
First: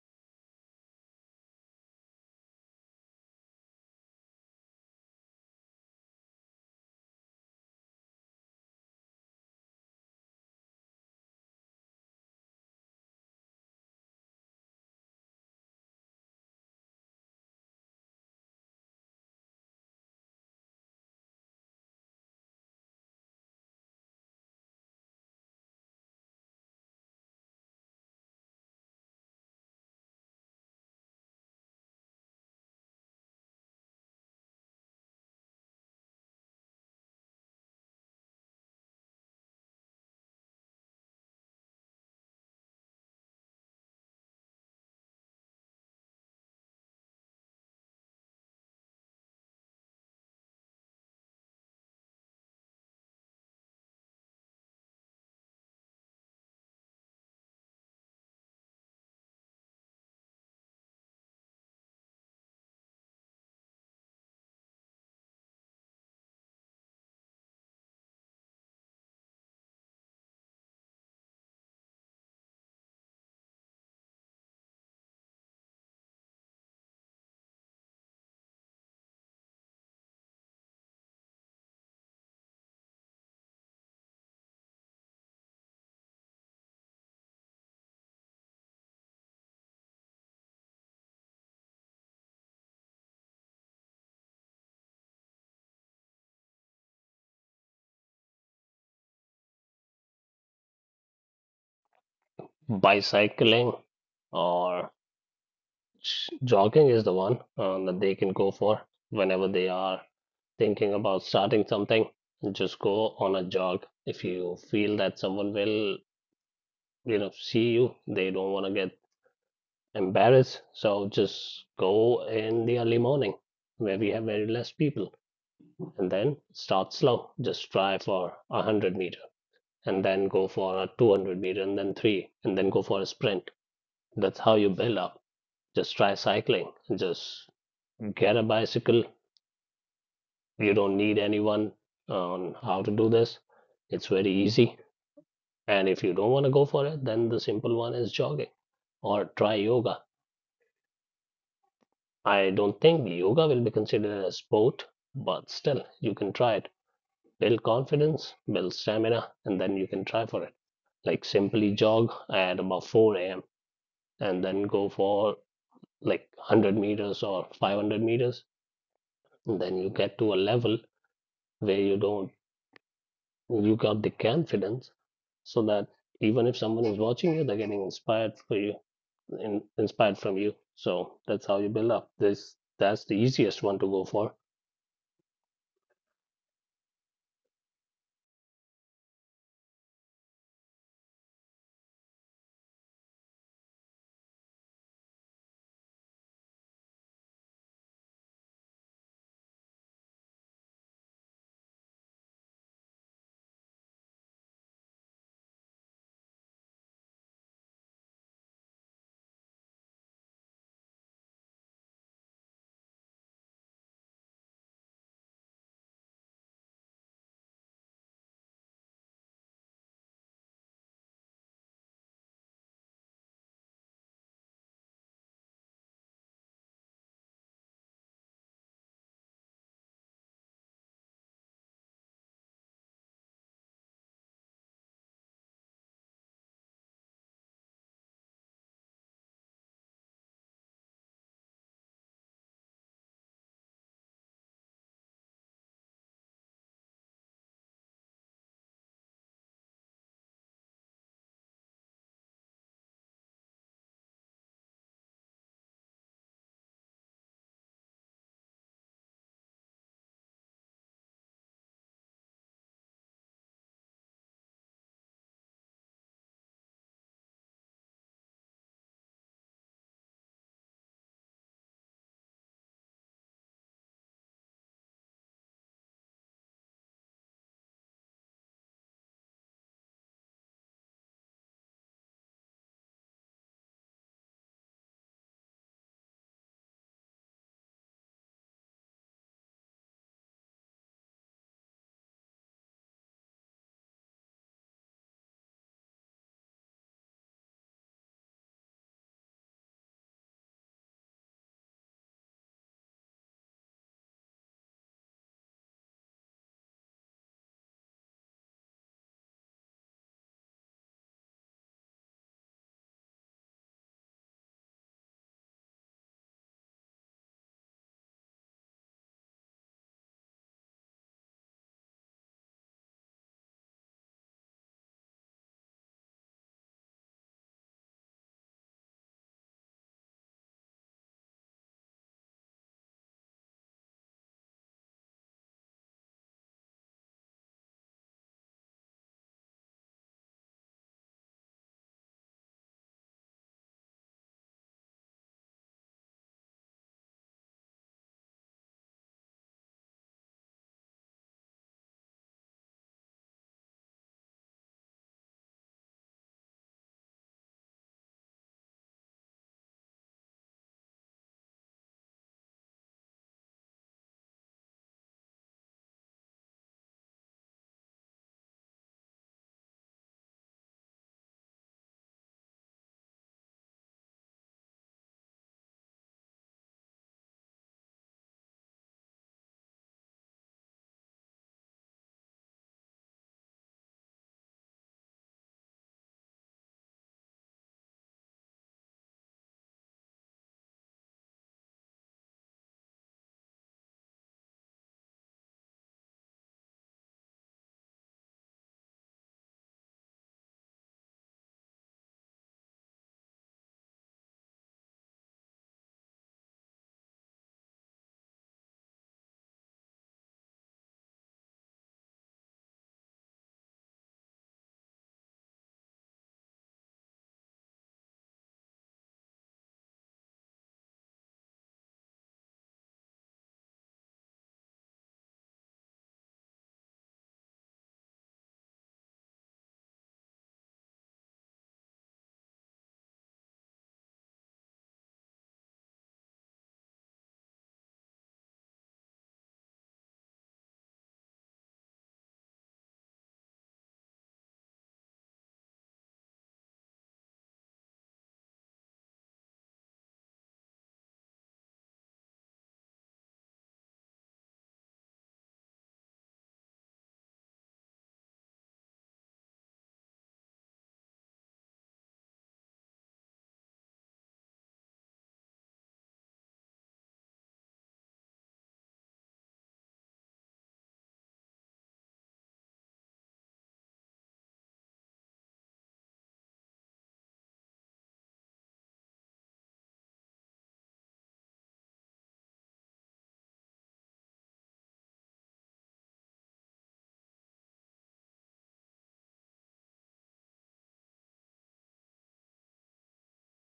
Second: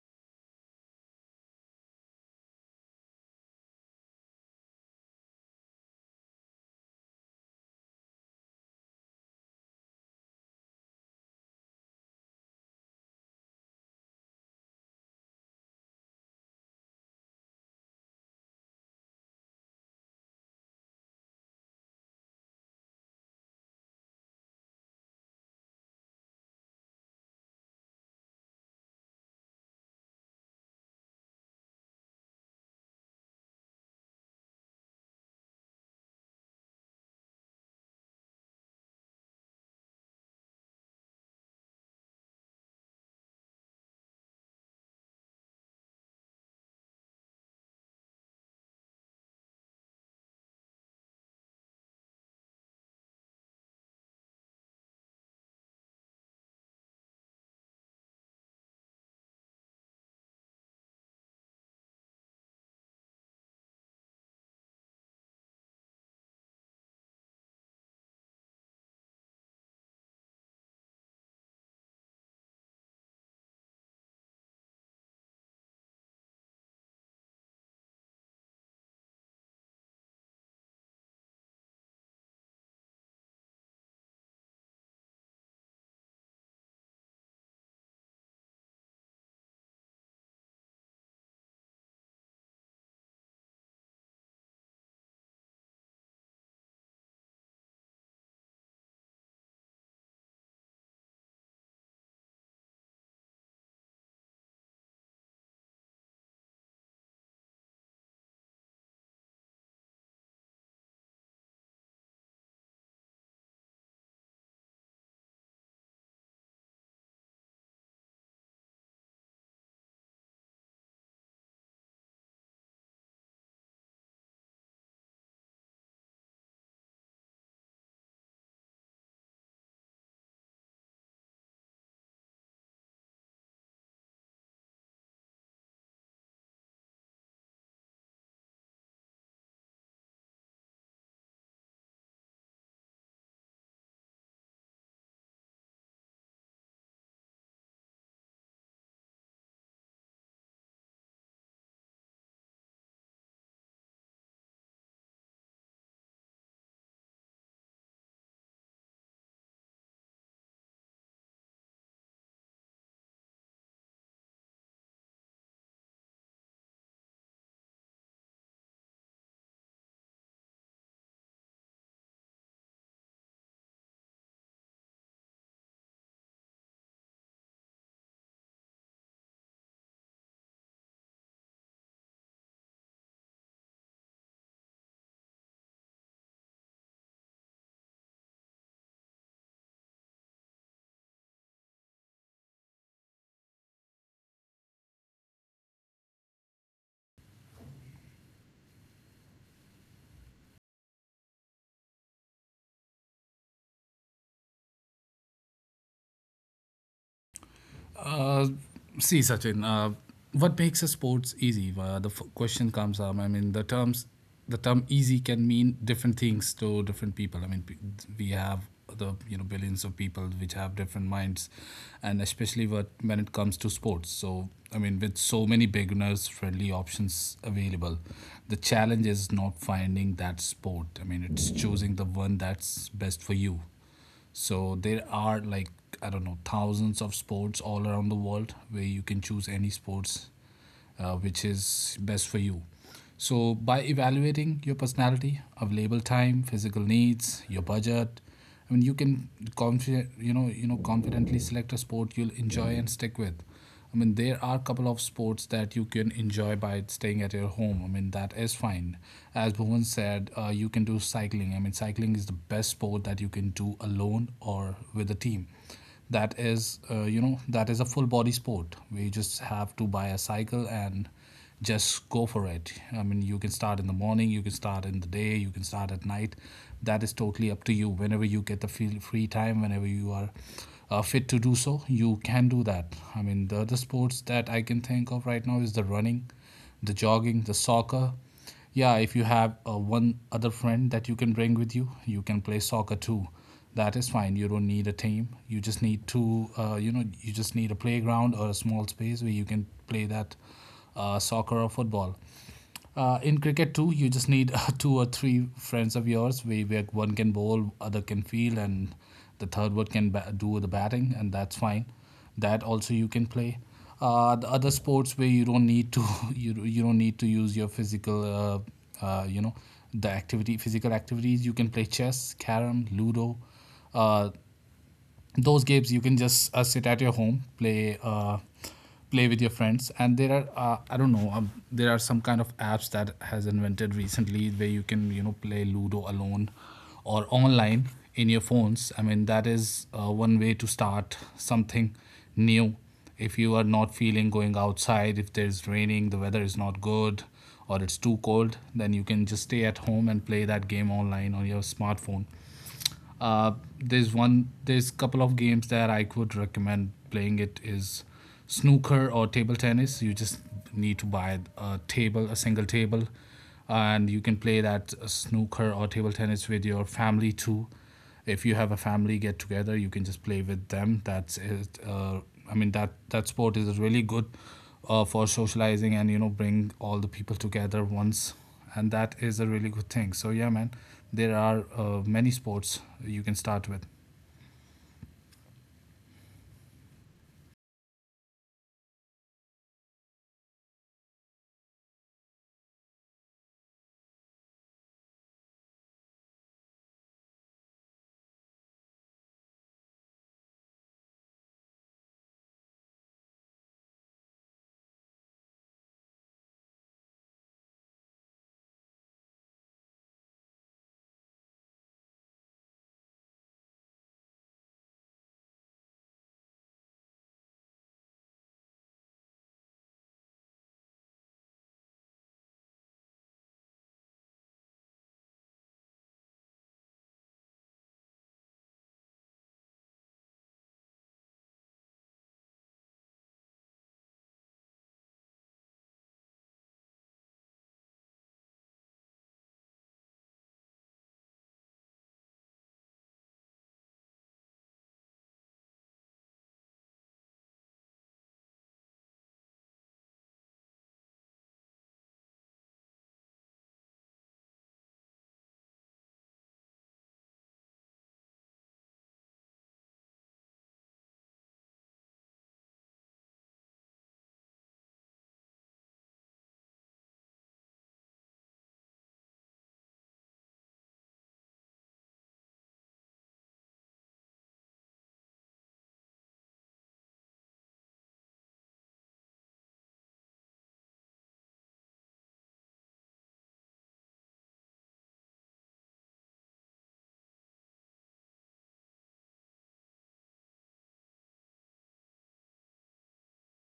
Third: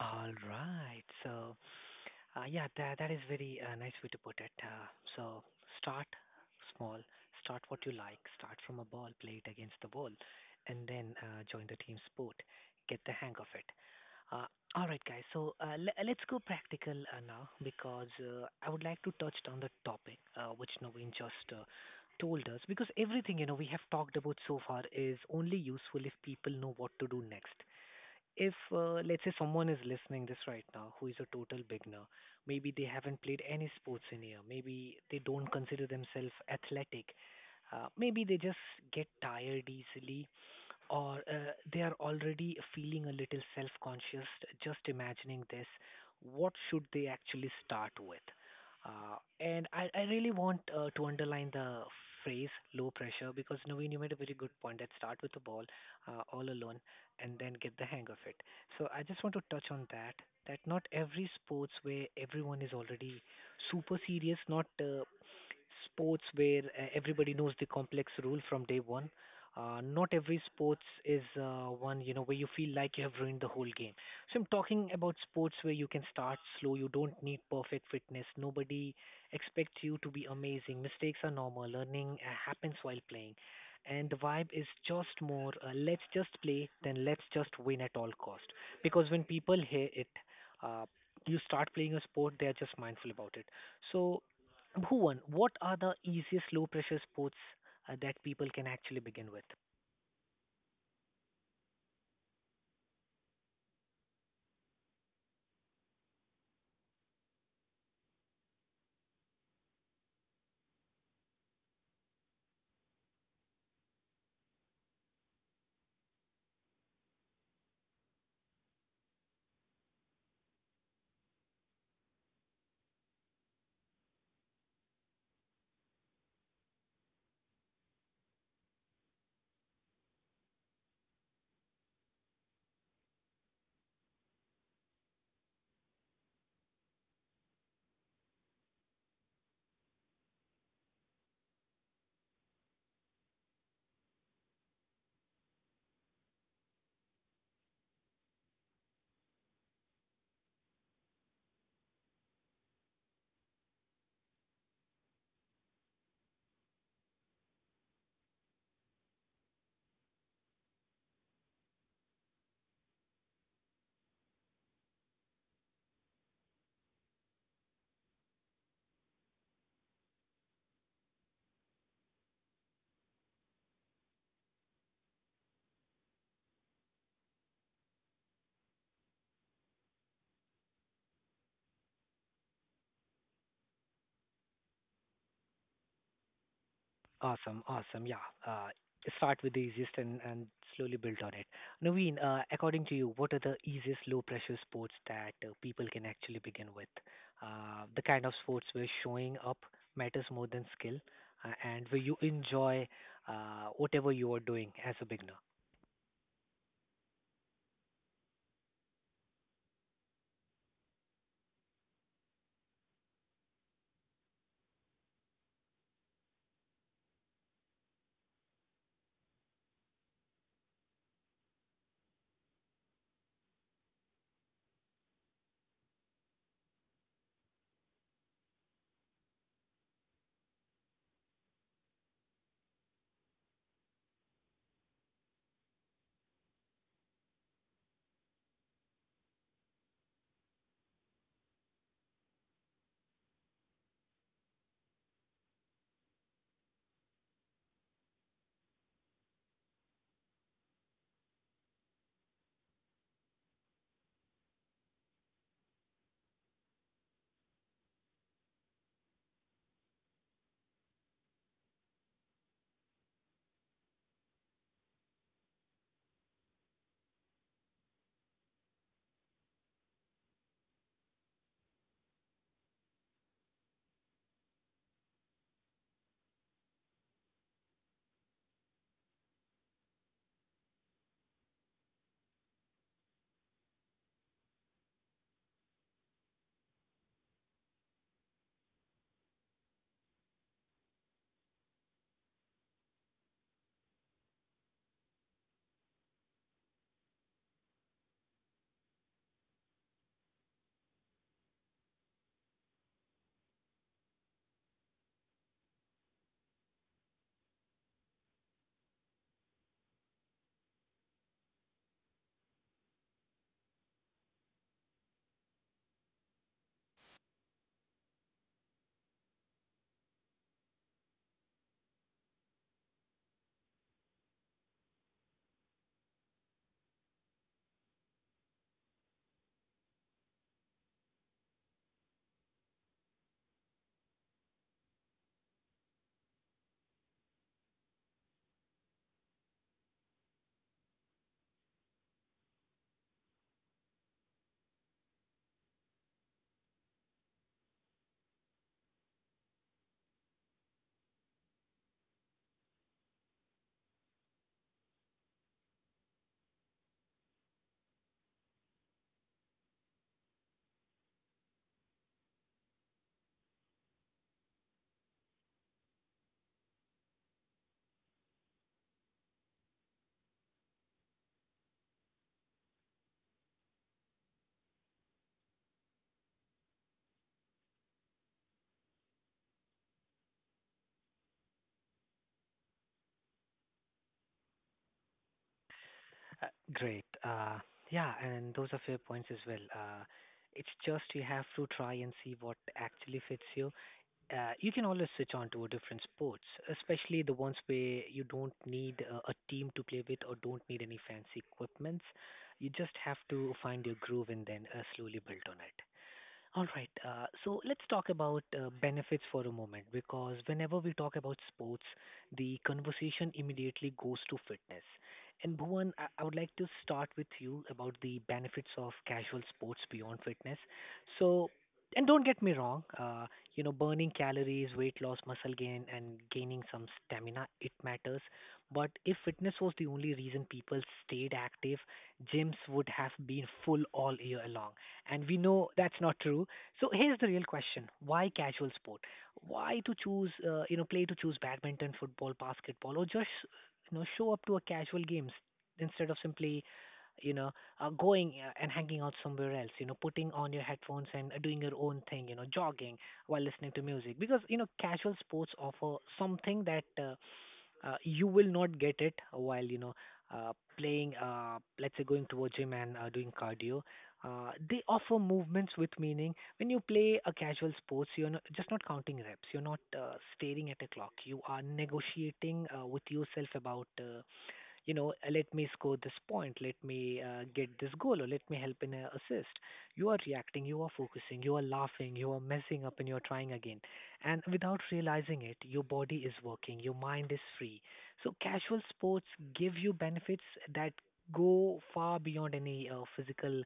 A: All right. So, yeah, that is very nice way to put it. So start small, start what you like, start from a ball, play it against the wall, and then join the team sport. Get the hang of it. Uh, all right, guys. So let's go practical now because I would like to touch on the topic which Naveen just told us, because everything you know we have talked about so far is only useful if people know what to do next. If let's say someone is listening this right now who is a total beginner, maybe they haven't played any sports in here, maybe they don't consider themselves athletic, maybe they just get tired easily, or they are already feeling a little self conscious just imagining this, what should they actually start with? And I really want to underline the phrase low pressure, because Naveen, you made a very good point that start with the ball all alone and then get the hang of it. So I just want to touch on that, that not every sports where everyone is already super serious, not sports where everybody knows the complex rule from day one. Not every sports is one you know where you feel like you have ruined the whole game. So I'm talking about sports where you can start slow. You don't need perfect fitness. Nobody expects you to be amazing. Mistakes are normal. Learning happens while playing, and the vibe is just more let's just play than let's just win at all cost. Because when people hear it, uh, you start playing a sport, they are just mindful about it. So Bhuvan, what are the easiest low pressure sports that people can actually begin with?
C: Bicycling or jogging is the one that they can go for whenever they are thinking about starting something. Just go on a jog. If you feel that someone will, you know, see you, they don't want to get embarrassed. So just go in the early morning where we have very less people and then start slow. Just try for a 100 meter and then go for a 200 meter and then three and then go for a sprint. That's how you build up. Just try cycling. Just get a bicycle. You don't need anyone on how to do this. It's very easy. And if you don't want to go for it, then the simple one is jogging or try yoga. I don't think yoga will be considered a sport, but still, you can try it. Build confidence, build stamina, and then you can try for it. Like simply jog at about 4 a.m. and then go for like 100 meters or 500 meters. And then you get to a level where you don't you got the confidence so that even if someone is watching you, they're getting inspired for you, inspired from you. So that's how you build up. This That's the easiest one to go for.
A: Awesome, awesome. Yeah. Start with the easiest and slowly build on it. Naveen, according to you, what are the easiest low pressure sports that people can actually begin with? The kind of sports where showing up matters more than skill and where you enjoy whatever you are doing as a beginner. Uh, Great. Yeah, and those are fair points as well. It's just you have to try and see what actually fits you. You can always switch on to a different sports, especially the ones where you don't need a team to play with or don't need any fancy equipments. You just have to find your groove and then slowly build on it. All right. So let's talk about benefits for a moment because whenever we talk about sports, the conversation immediately goes to fitness. And Bhuvan, I would like to start with you about the benefits of casual sports beyond fitness. So, and don't get me wrong, you know, burning calories, weight loss, muscle gain, and gaining some stamina, it matters. But if fitness was the only reason people stayed active, gyms would have been full all year long and we know that's not true. So here's the real question: Why casual sport? Why to choose, you know, play to choose badminton, football, basketball, or just you know show up to a casual games instead of simply you know going and hanging out somewhere else, you know, putting on your headphones and doing your own thing, you know, jogging while listening to music, because you know casual sports offer something that you will not get it while you know uh, playing let's say going to a gym and doing cardio. Uh, they offer movements with meaning. When you play a casual sports, you're not, just not counting reps, you're not staring at a clock, you are negotiating with yourself about you know, let me score this point, let me get this goal, or let me help in a assist. You are reacting, you are focusing, you are laughing, you are messing up, and you are trying again. And without realizing it, your body is working, your mind is free. So casual sports give you benefits that go far beyond any physical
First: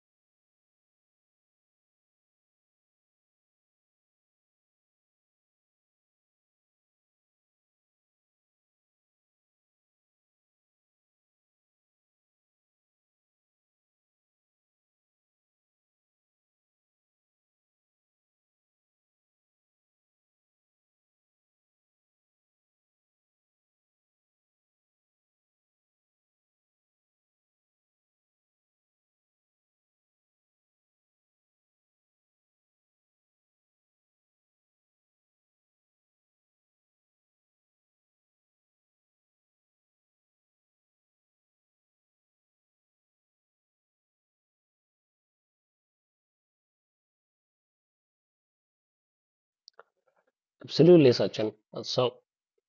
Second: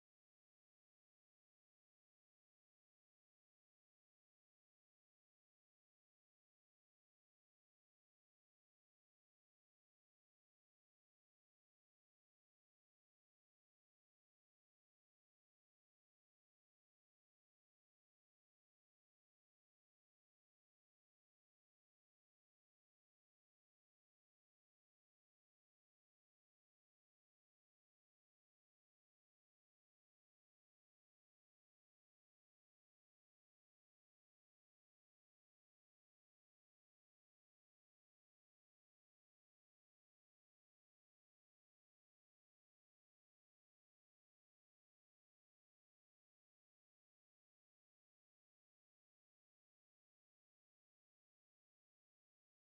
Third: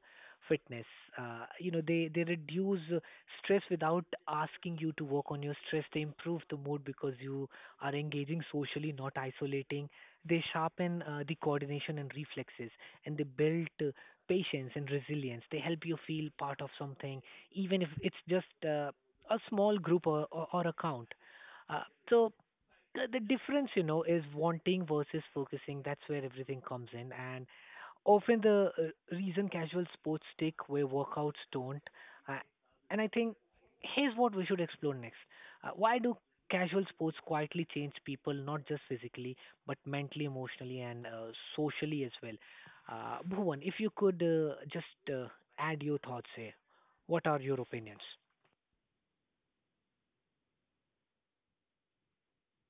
A: fitness. You know, they reduce stress without asking you to work on your stress. They improve the mood because you are engaging socially, not isolating. They sharpen the coordination and reflexes, and they build patience and resilience. They help you feel part of something, even if it's just a small group or account. Uh, so the difference you know is wanting versus focusing, that's where everything comes in, and often the reason casual sports stick where workouts don't. Uh, and i think here's what we should explore next: why do casual sports quietly change people, not just physically but mentally, emotionally, and socially as well? Uh, bhuvan, if you could just uh, add your thoughts here, what are your opinions?
C: Absolutely, Sachin. So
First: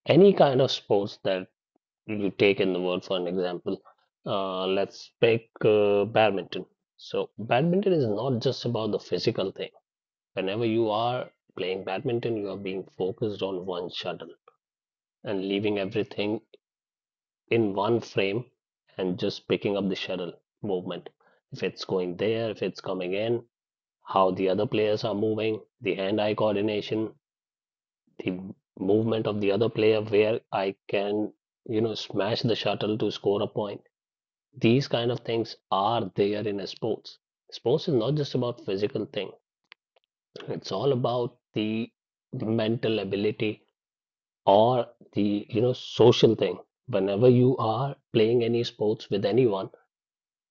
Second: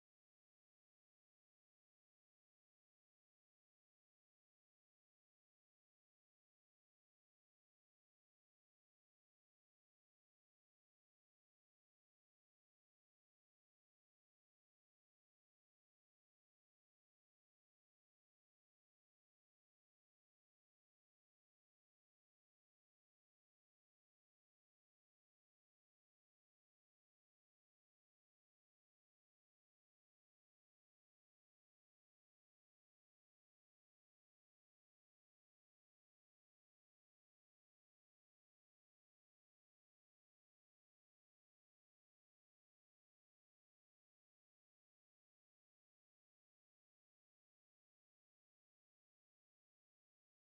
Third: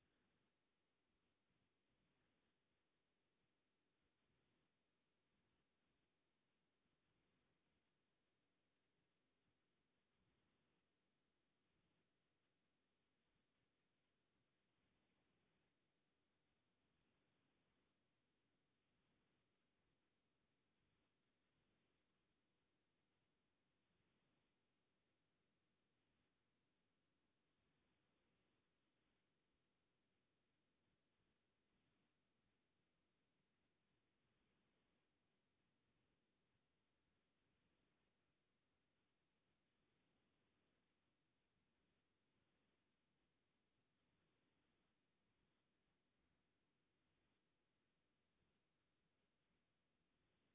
C: any kind of sports that you take in the world, for an example, let's pick badminton. So badminton is not just about the physical thing. Whenever you are playing badminton, you are being focused on one shuttle and leaving everything in one frame and just picking up the shuttle movement. If it's going there, if it's coming in, how the other players are moving, the hand eye coordination, the movement of the other player, where I can, you know, smash the shuttle to score a point. These kind of things are there in sports. Sports is not just about physical thing. It's all about the mental ability or the, you know, social thing. Whenever you are playing any sports with anyone,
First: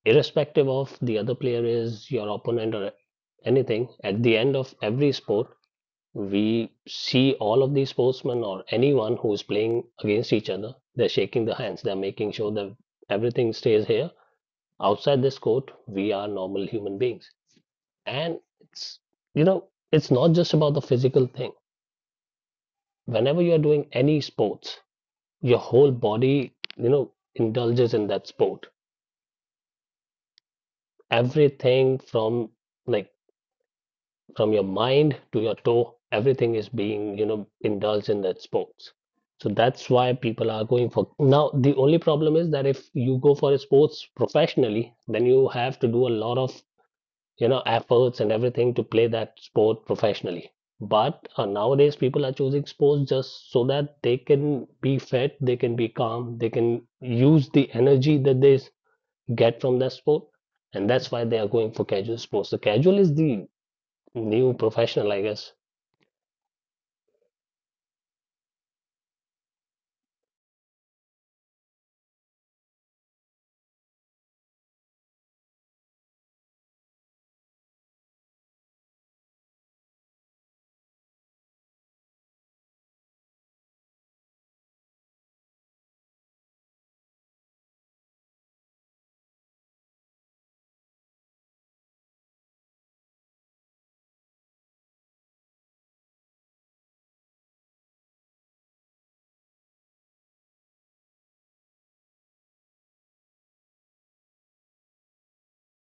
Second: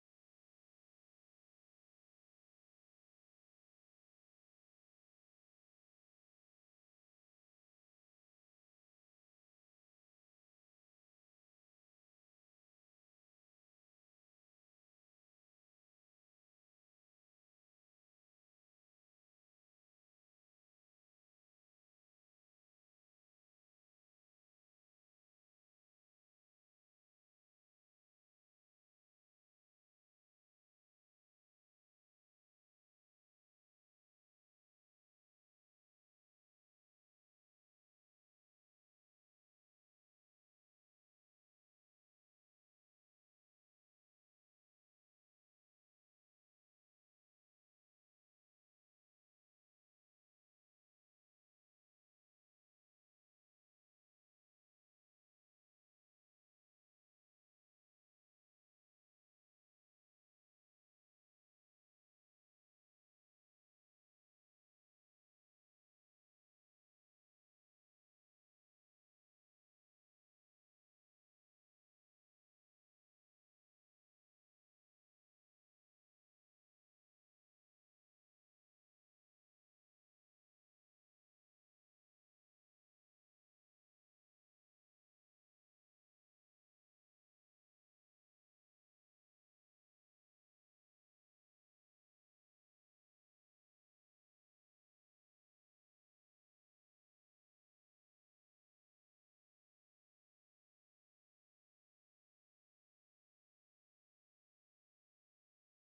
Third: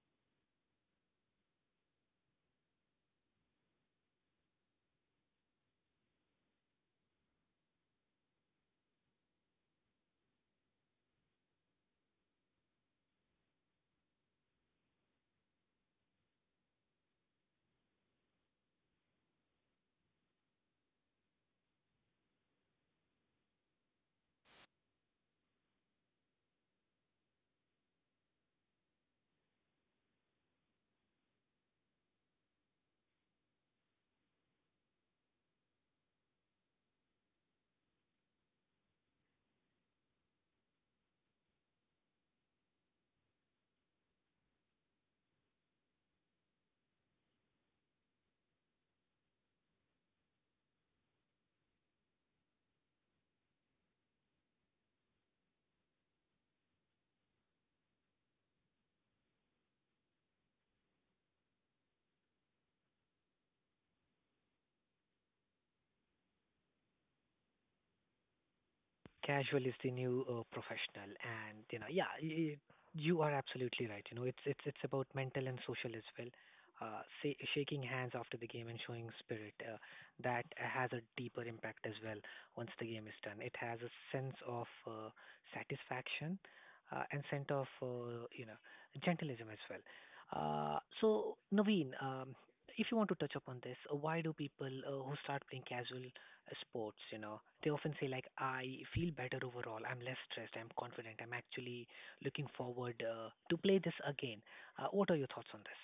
C: irrespective of the other player is your opponent or anything, at the end of every sport, we see all of these sportsmen or anyone who is playing against each other. They're shaking the hands, they're making sure that everything stays here. Outside this court, we are normal human beings. And it's, you know, it's not just about the physical thing. Whenever you're doing any sports, your whole body, you know, indulges in that sport. Everything from, like, from your mind to your toe, everything is being, you know, indulged in that sports. So that's why people are going for. Now the only problem is that if you go for a sports professionally then you have to do a lot of, you know, efforts and everything to play that sport professionally. But nowadays people are choosing sports just so that they can be fit, they can be calm, they can use the energy that get from that sport. And that's why they are going for casual sports. The casual is the new professional, I guess.
A: Casual is the new professional, and you know, yeah, you are absolutely right. You know, it's about mental and social as well. Say, shaking hands after the game and showing spirit, that has a deeper impact as well. Once the game is done, it has a sense of satisfaction and sense of you know gentleism as well. So Naveen, if you want to touch upon this, why do people who start playing casual sports, you know, they often say like, I feel better overall. I'm less stressed. I'm confident. I'm actually looking forward to play this again. What are your thoughts on this?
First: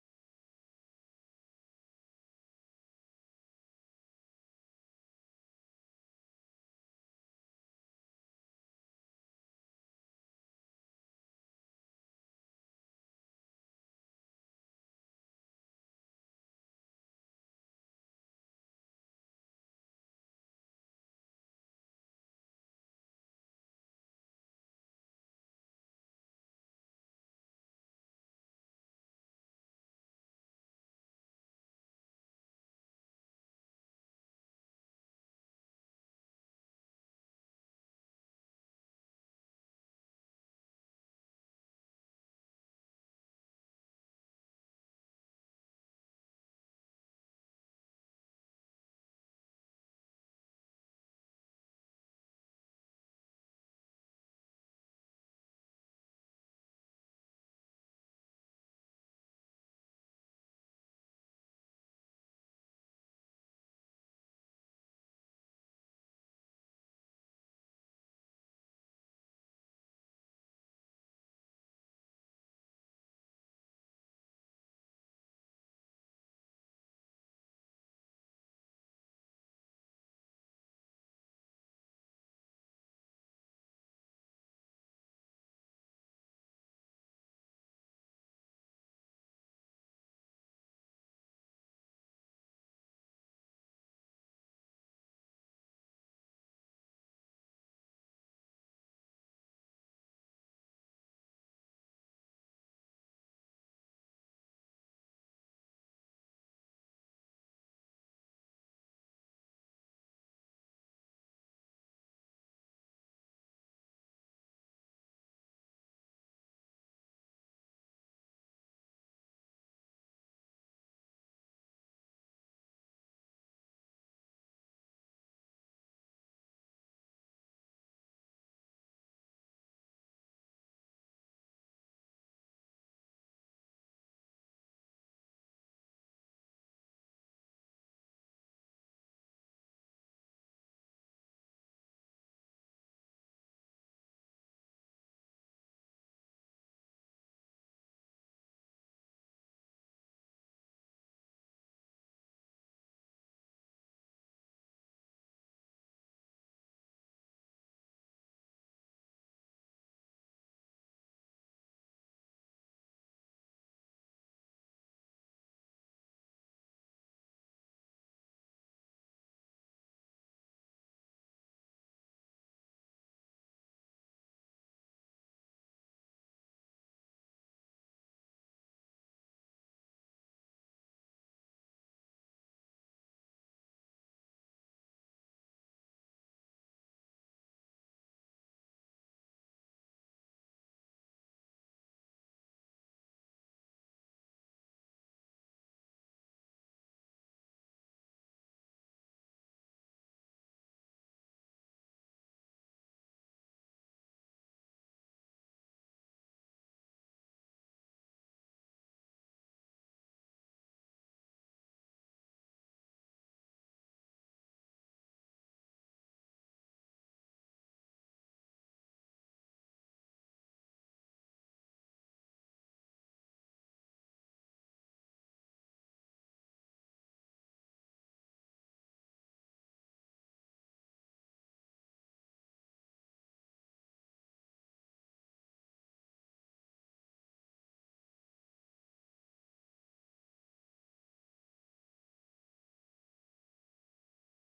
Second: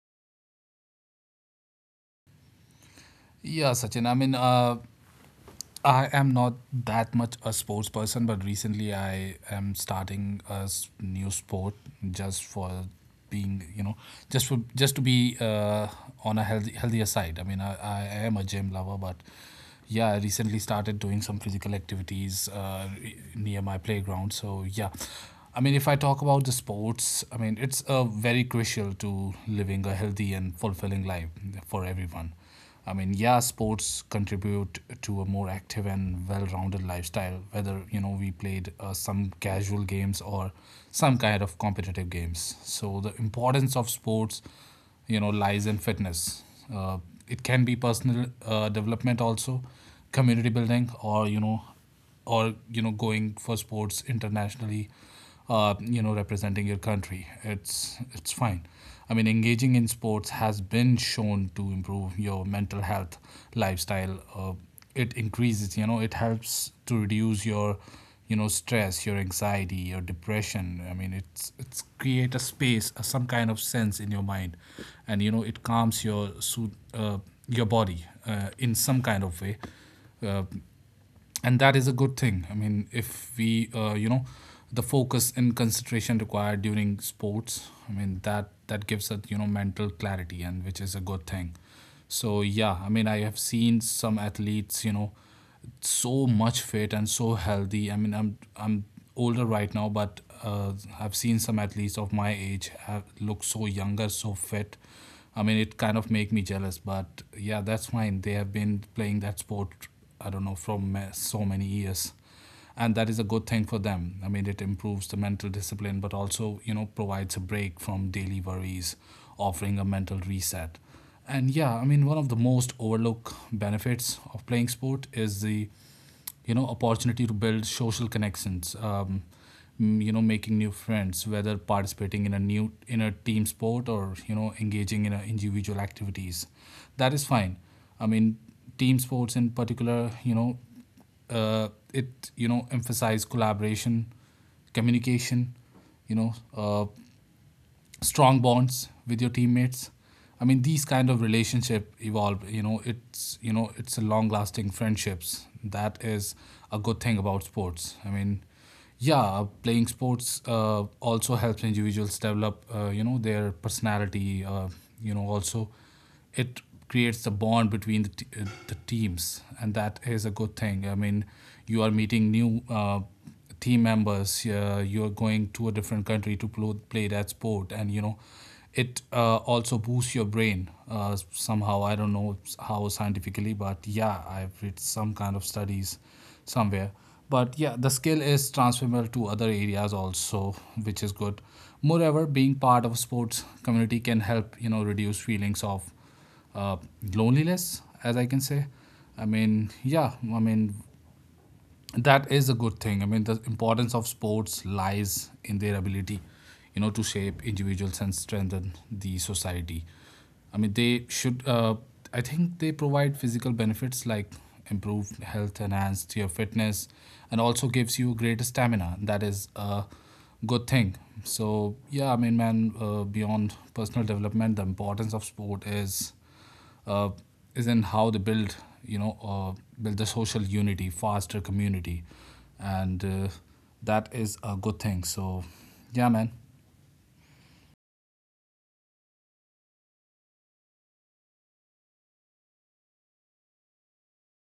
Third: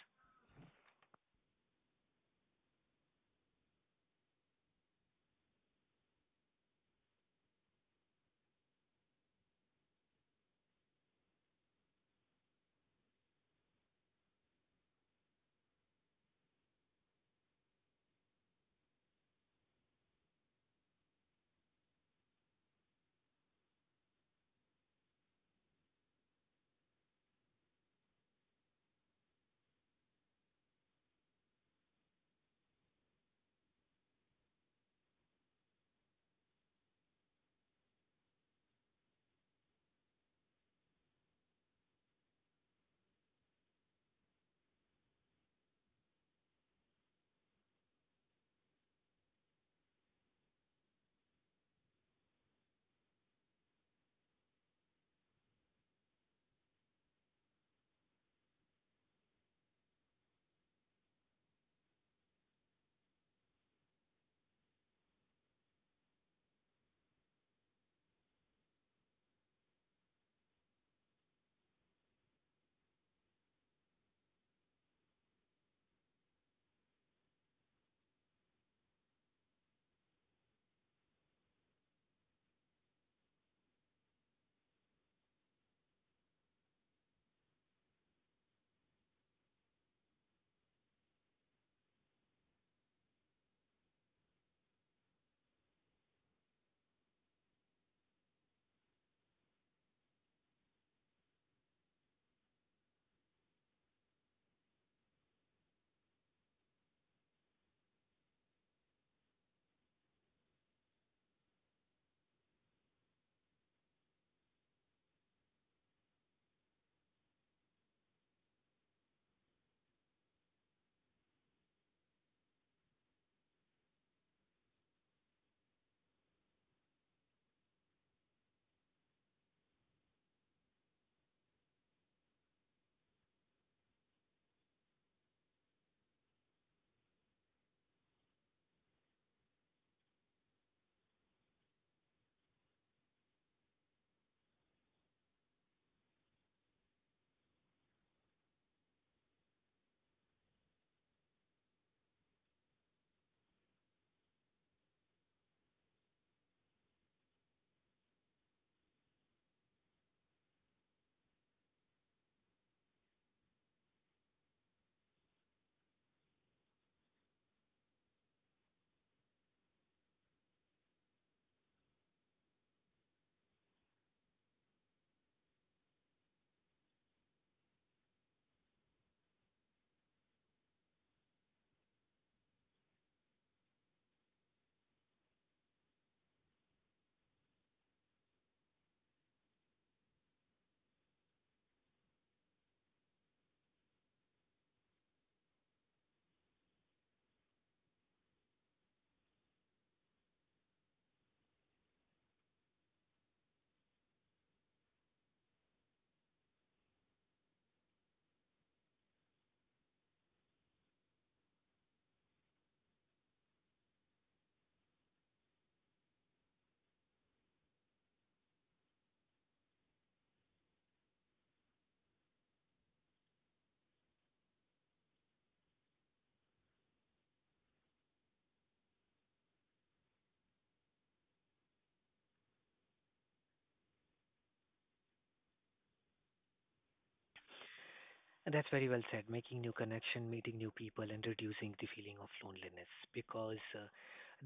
A: And that's very well said. Making new connection, meeting new people, and reducing the feeling of loneliness. Because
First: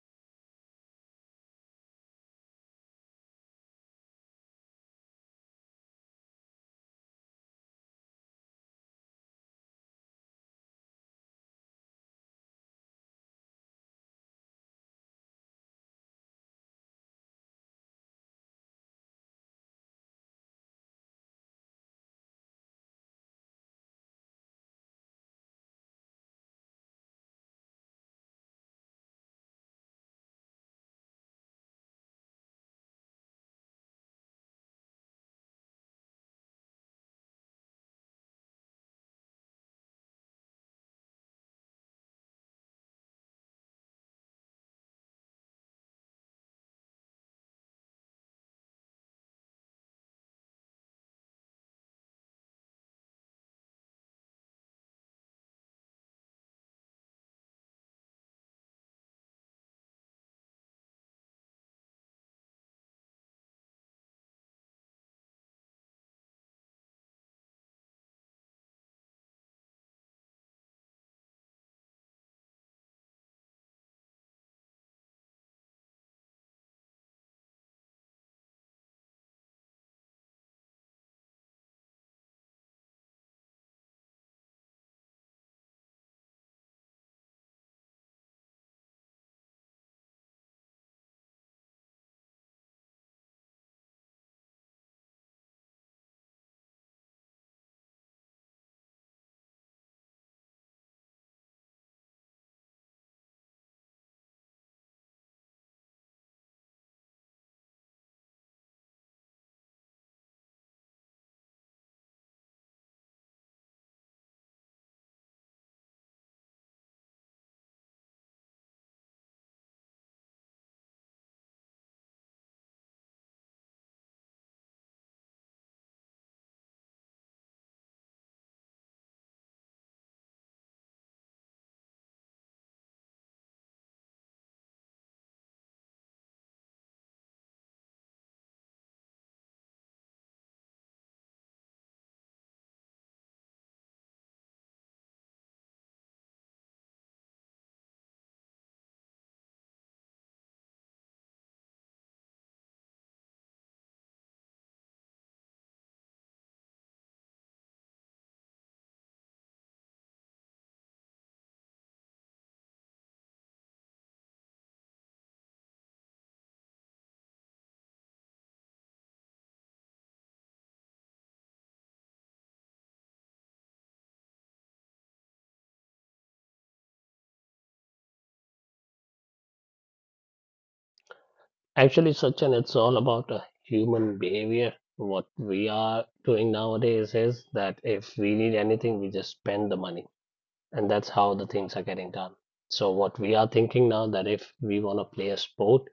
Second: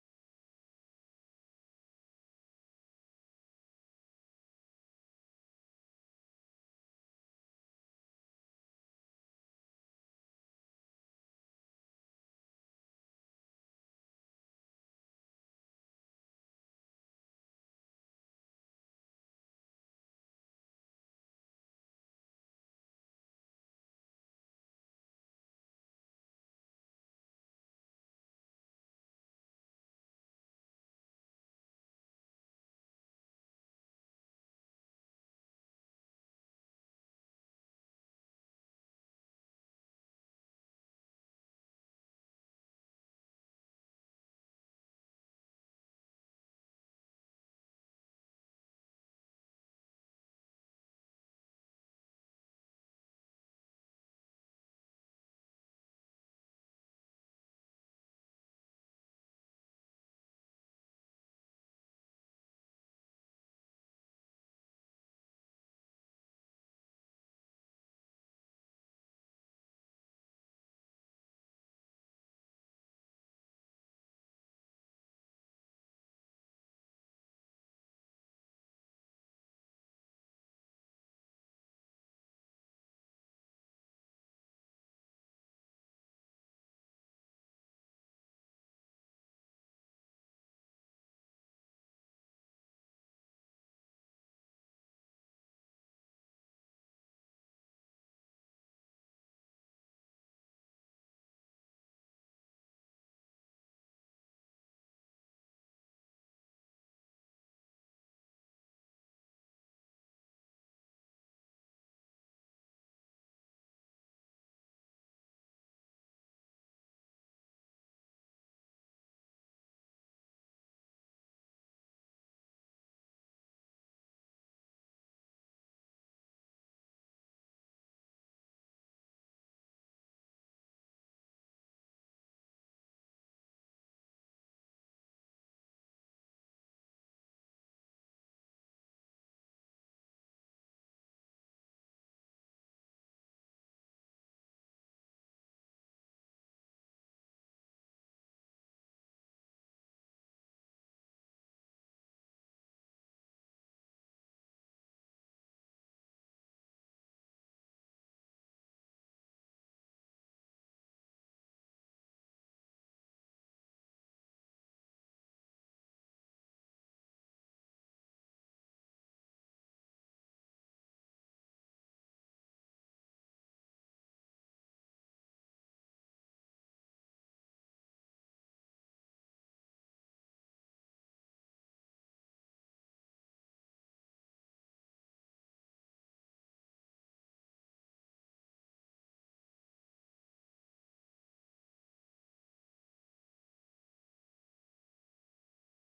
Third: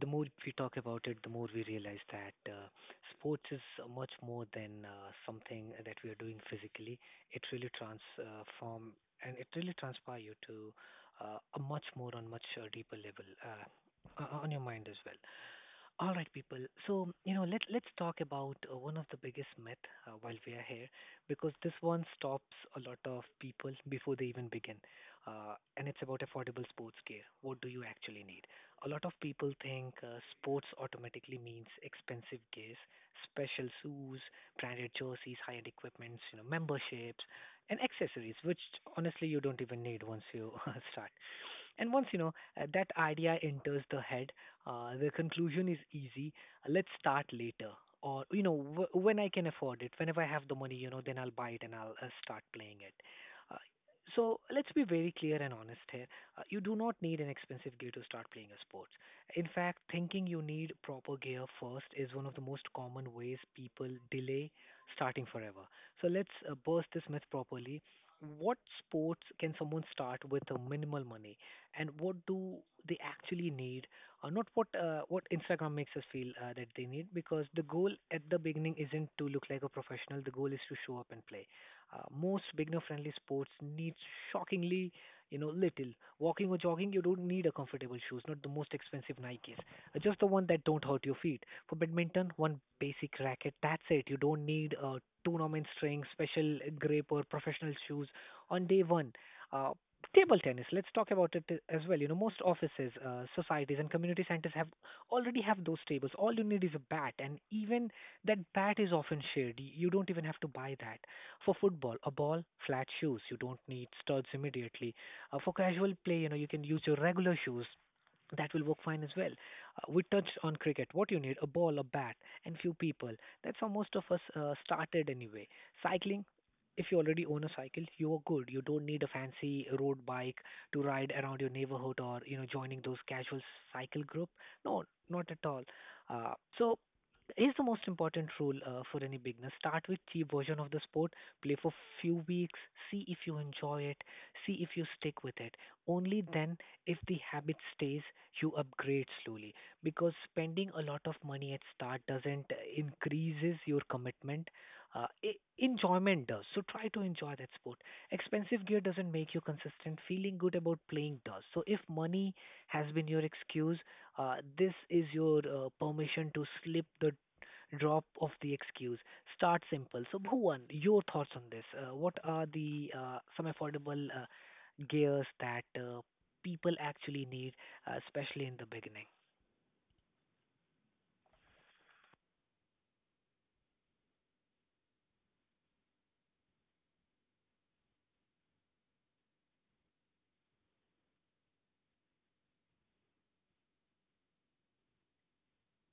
A: the more we talk about it, the more we realize that sports is much more than something that we are doing physically. It really transform and it really transpire you to a much more on much deeper level on your mind as well. All right, people. So, you know, let's talk about one of the biggest myth while we are here, because this one stops a lot of people before they even begin. And it's about affordable sports gear. What do you actually need? A lot of people think sports automatically means expensive gears, special shoes, branded jerseys, high-end equipments, you know, memberships, and accessories, which honestly you don't even need once you start. And once you know that idea enters the head, the conclusion is easy. Let's start later, or you know, when I can afford it, whenever I have the money, you know, then I'll buy it and I'll start playing it. Uh, so let's be very clear and honest here. You do not need an expensive gear to start playing a sport. In fact, thinking you need proper gear first is one of the most common ways people delay starting forever. So let's burst this myth properly. What sports can someone start with a minimal money, and what do they actually need, not what Instagram makes us feel that they need. Because the goal at the beginning isn't to look like a professional. The goal is to show up and play. Most beginner-friendly sports need, shockingly, you know, little. Walking or jogging, you don't need a comfortable shoes, not the most expensive Nikes, just the one that don't hurt your feet. For badminton, one basic racket. That's it. You don't need tournament string, special grip, or professional shoes on day one. Uh, Table tennis, let's talk about it as well. You know, most offices, societies, and community centers have already have those tables. All you need is a bat, and even that bat is often shared. You don't even have to buy that. For football, a ball, flat shoes. You don't need studs immediately. For casual play, you know, you can use your regular shoes that will work fine as well. We touched on cricket. What you need, a ball, a bat, and few people. That's how most of us started anyway. Cycling, if you already own a cycle, you are good. You don't need a fancy road bike to ride around your neighborhood or, you know, joining those casual cycle group. No, not at all. Uh, so. Here's the most important rule for any beginner. Start with cheap version of the sport, play for few weeks, see if you enjoy it, see if you stick with it, only then, if the habit stays, you upgrade slowly because spending a lot of money at start doesn't increases your commitment. Enjoyment does. So try to enjoy that sport. Expensive gear doesn't make you consistent. Feeling good about playing does. So if money has been your excuse, this is your permission to slip the drop of the excuse. Start simple. So, Bhuvan, your thoughts on this? What are the some affordable gears that people actually need, especially in the beginning.
C: Actually, Sachin, it's all about human behavior. What we are doing nowadays is that if we need anything, we just spend the money, and that's how the things are getting done. So what we are thinking now that if we want to play a sport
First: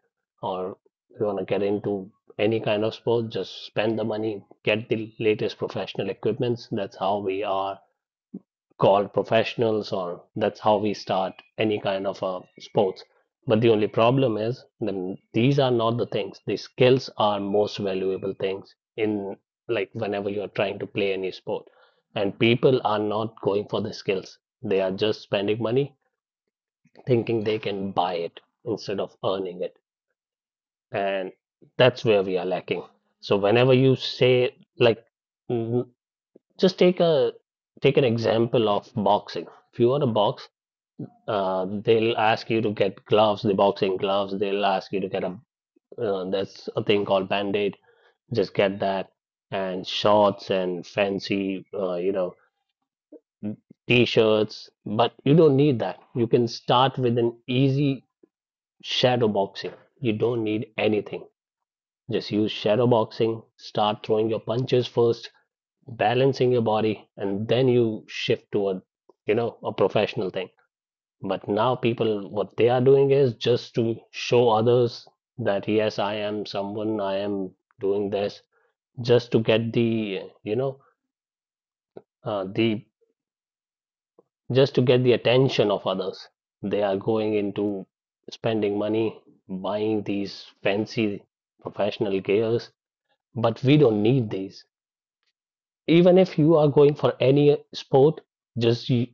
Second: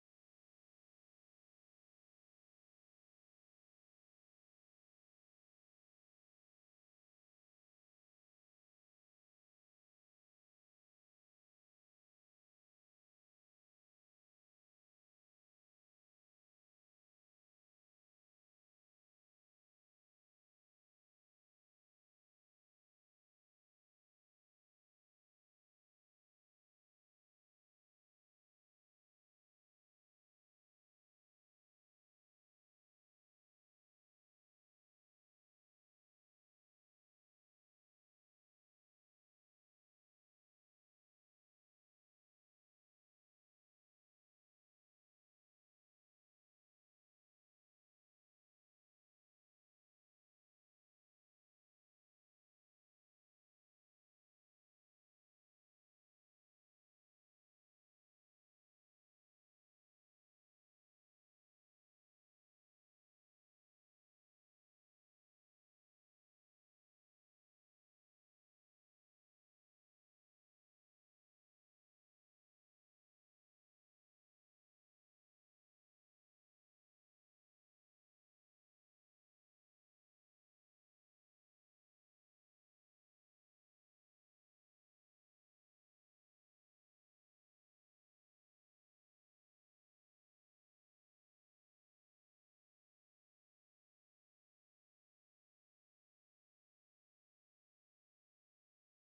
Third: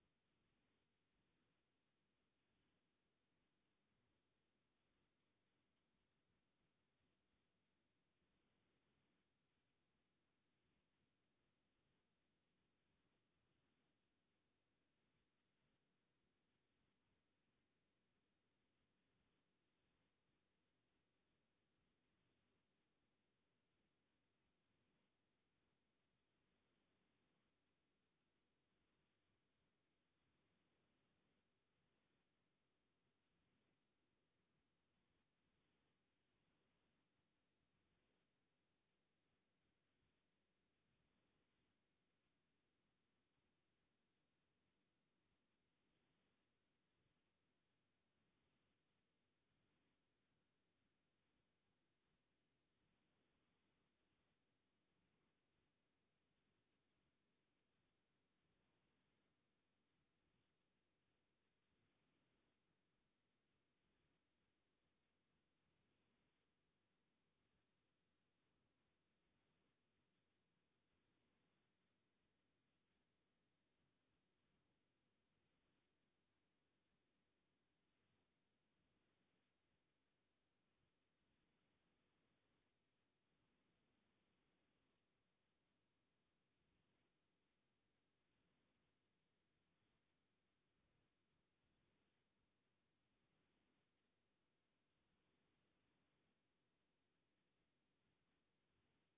C: or we want to get into any kind of sport, just spend the money, get the latest professional equipments. That's how we are called professionals or that's how we start any kind of a sports. But the only problem is then these are not the things. The skills are most valuable things in, like, whenever you're trying to play any sport, and people are not going for the skills, they are just spending money, thinking they can buy it instead of earning it. And that's where we are lacking. So whenever you say, like mm, just take a take an example of boxing. If you are a box they'll ask you to get gloves, the boxing gloves. They'll ask you to get a there's a thing called Band-Aid. Just get that and shorts and fancy t-shirts. But you don't need that. You can start with an easy shadow boxing. You don't need anything. Just use shadow boxing. Start throwing your punches first, balancing your body, and then you shift toward you know a professional thing. But now people, what they are doing is just to show others that yes, I am someone, I am doing this, just to get the, you know, the just to get the attention of others. They are going into spending money, buying these fancy professional gears, but we don't need these. Even if you are going for any sport, just you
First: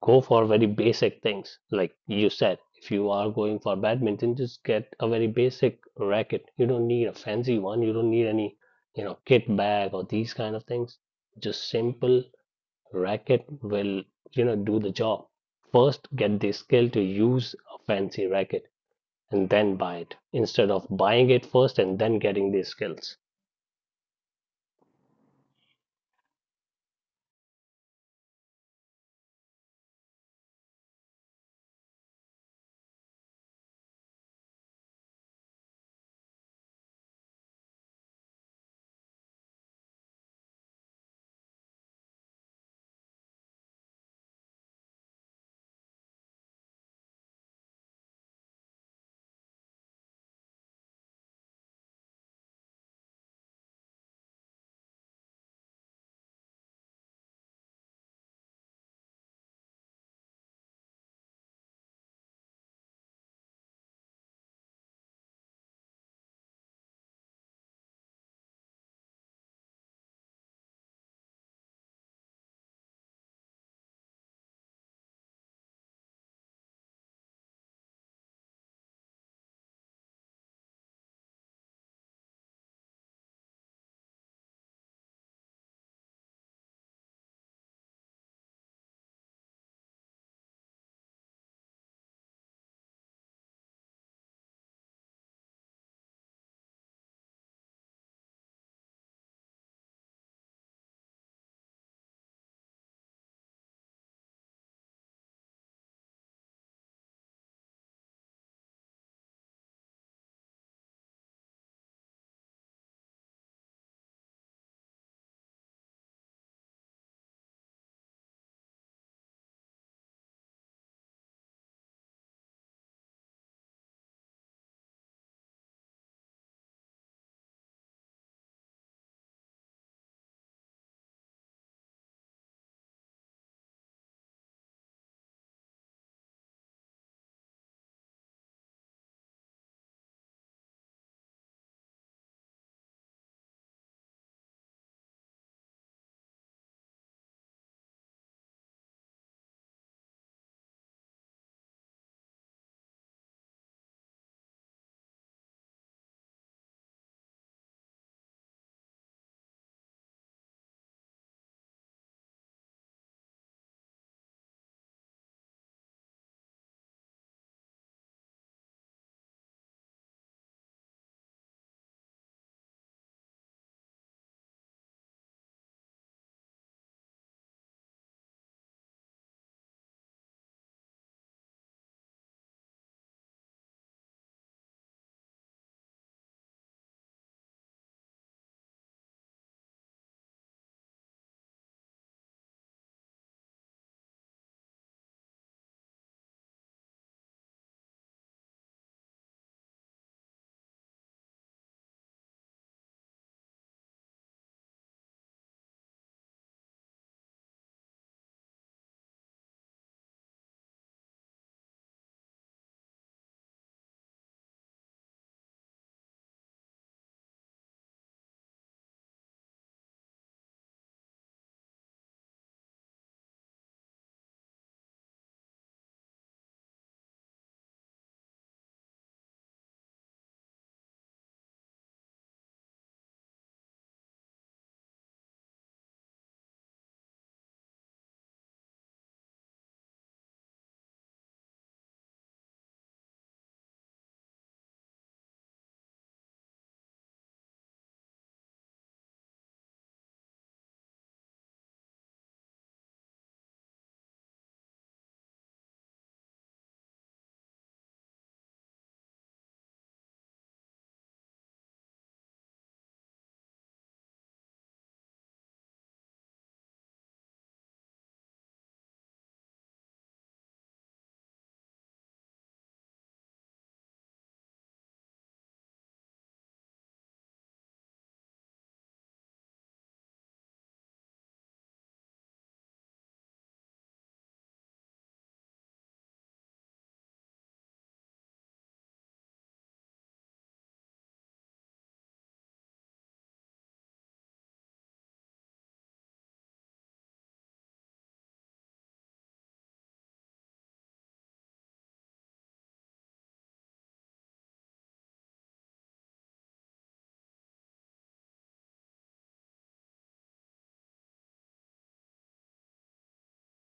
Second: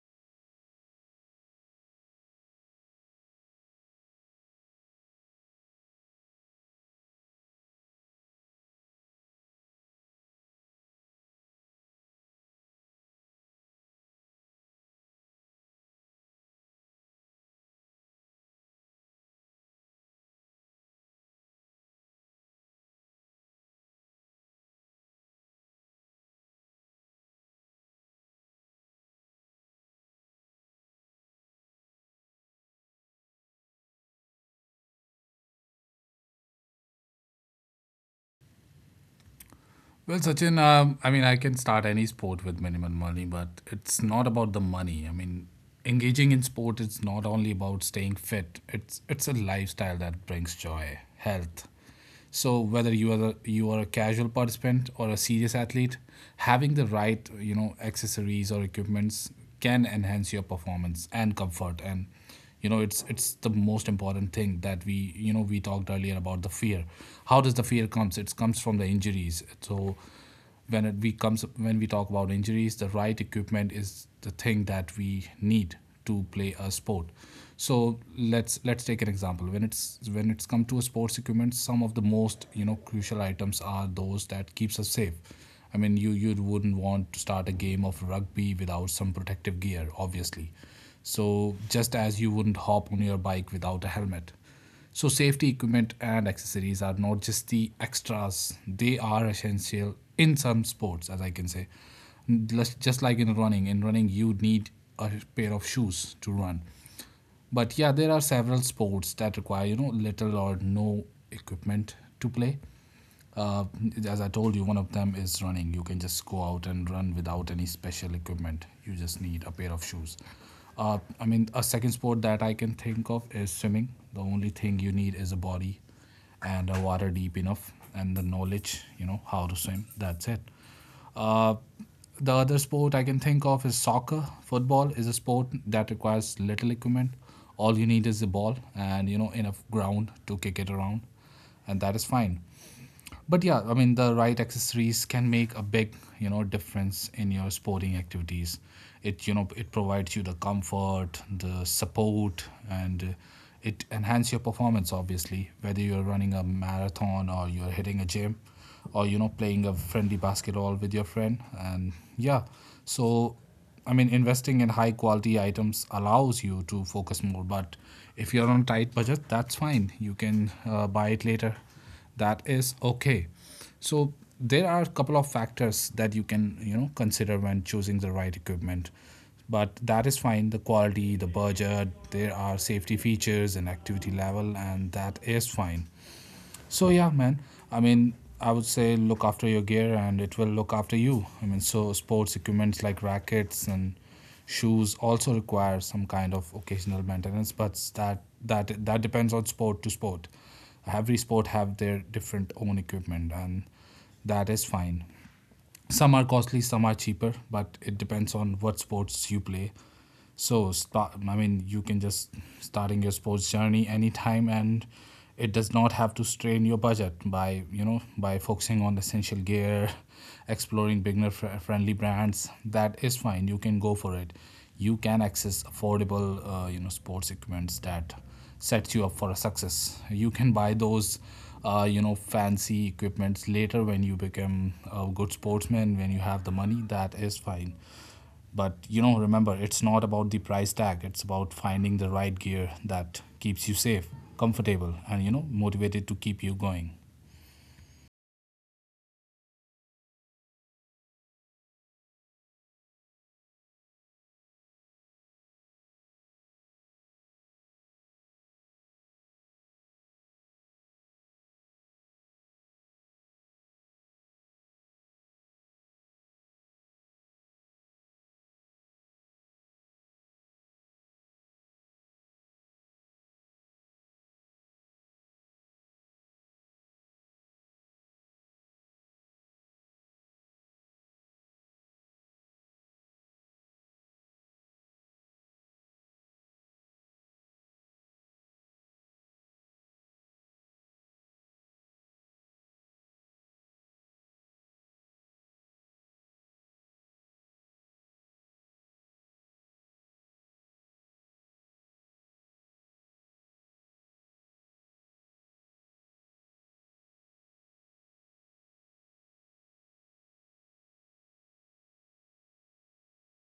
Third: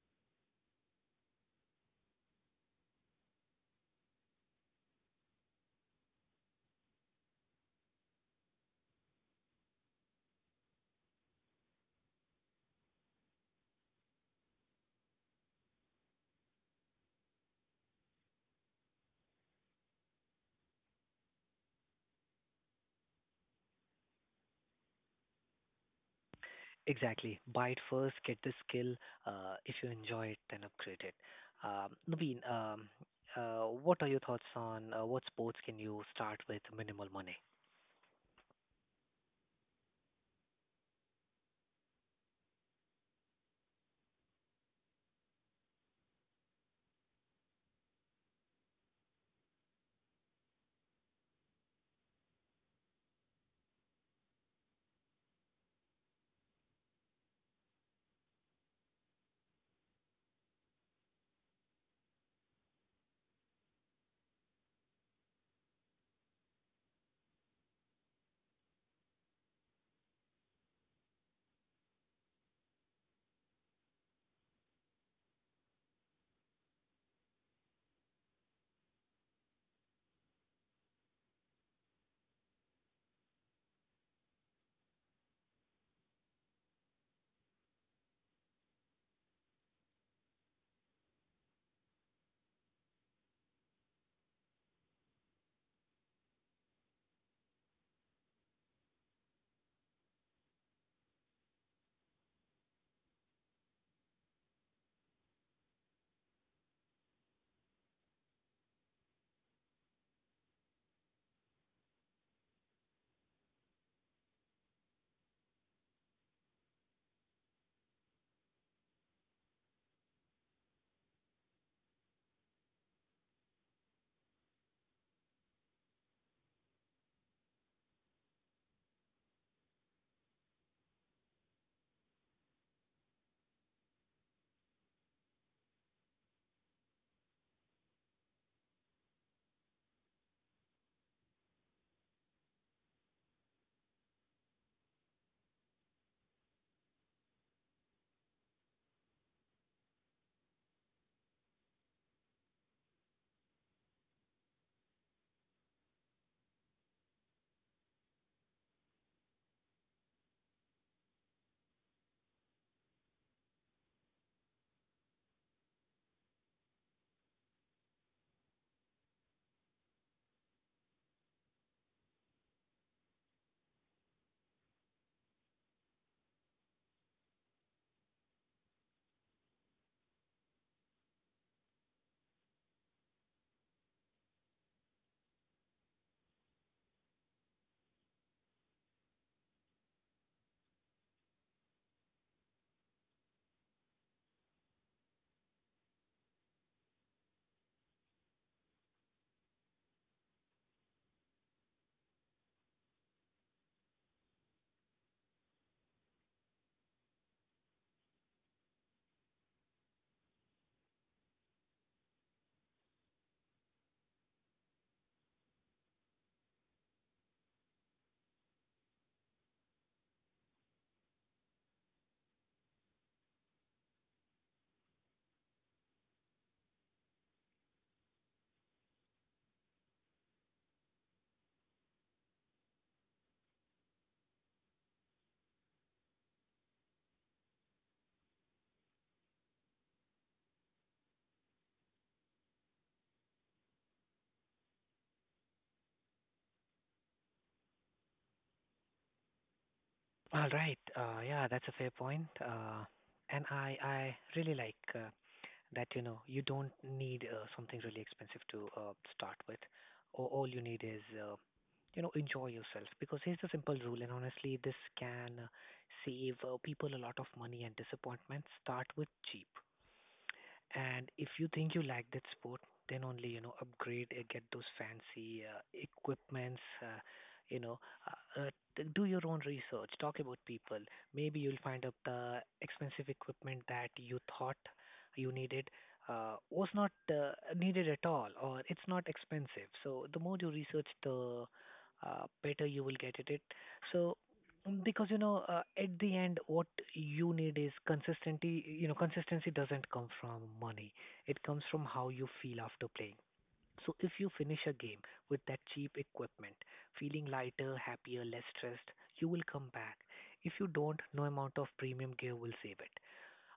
C: go for very basic things. Like you said, if you are going for badminton, just get a very basic racket. You don't need a fancy one. You don't need any, you know, kit bag or these kind of things. Just simple racket will, you know, do the job. First, get the skill to use a fancy racket and then buy it instead of buying it first and then getting the skills.
A: Exactly. Buy it first, get the skill. If you enjoy it, then upgrade it. Naveen, what are your thoughts on what sports can you start with minimal money? All right. Yeah, that's a fair point. And I really like that you know you don't need something really expensive to start with. Or all you need is you know enjoy yourself because here's the simple rule, and honestly, this can save people a lot of money and disappointment. Start with cheap. And if you think you like that sport, then only, you know, upgrade, get those fancy equipments. You know, uh, uh, do your own research. Talk about people. Maybe you'll find out the expensive equipment that you thought you needed was not needed at all, or it's not expensive. So the more you research, the better you will get at it. So because you know, at the end what you need is consistency. You know, consistency doesn't come from money, it comes from how you feel after playing. So if you finish a game with that cheap equipment feeling lighter, happier, less stressed, you will come back. If you don't, no amount of premium gear will save it.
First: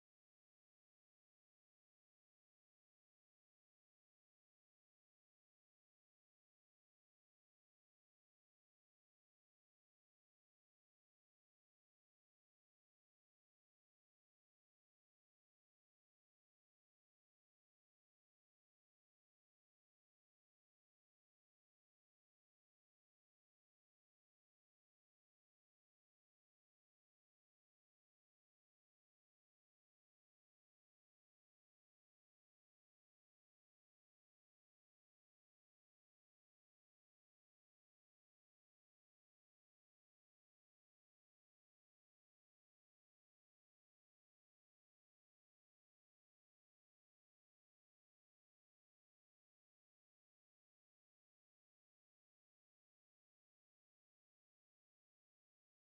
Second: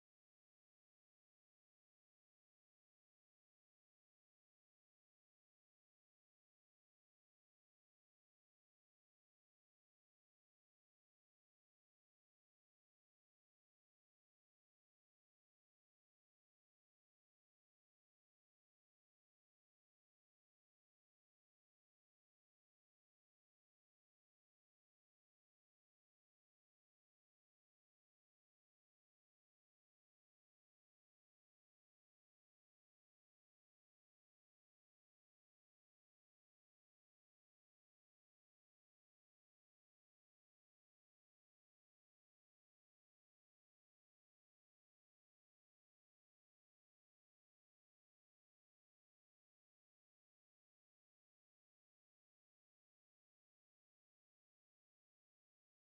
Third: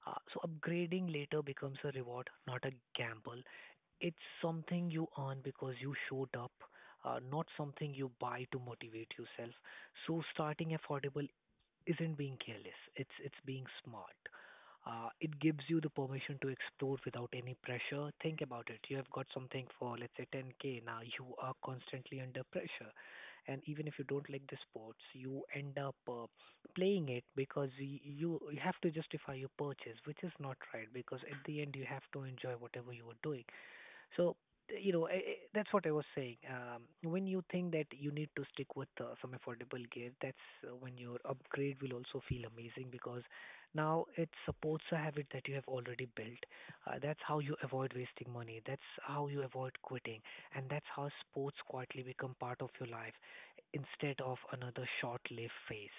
A: So upgrading later becomes a reward, not a gamble. It's something you earn because you showed up, not something you buy to motivate yourself. So starting affordable isn't being careless. It's being smart. It gives you the permission to explore without any pressure. Think about it. You have got something for let's say 10K. Now you are constantly under pressure, and even if you don't like the sports, you end up playing it because you have to justify your purchase, which is not right. Because at the end, you have to enjoy whatever you are doing. So, you know, that's what I was saying. When you think that you need to stick with some affordable gear, that's when your upgrade will also feel amazing because now it supports a habit that you have already built. That's how you avoid wasting money. That's how you avoid quitting. And that's how sports quietly become part of your life instead of another short-lived phase.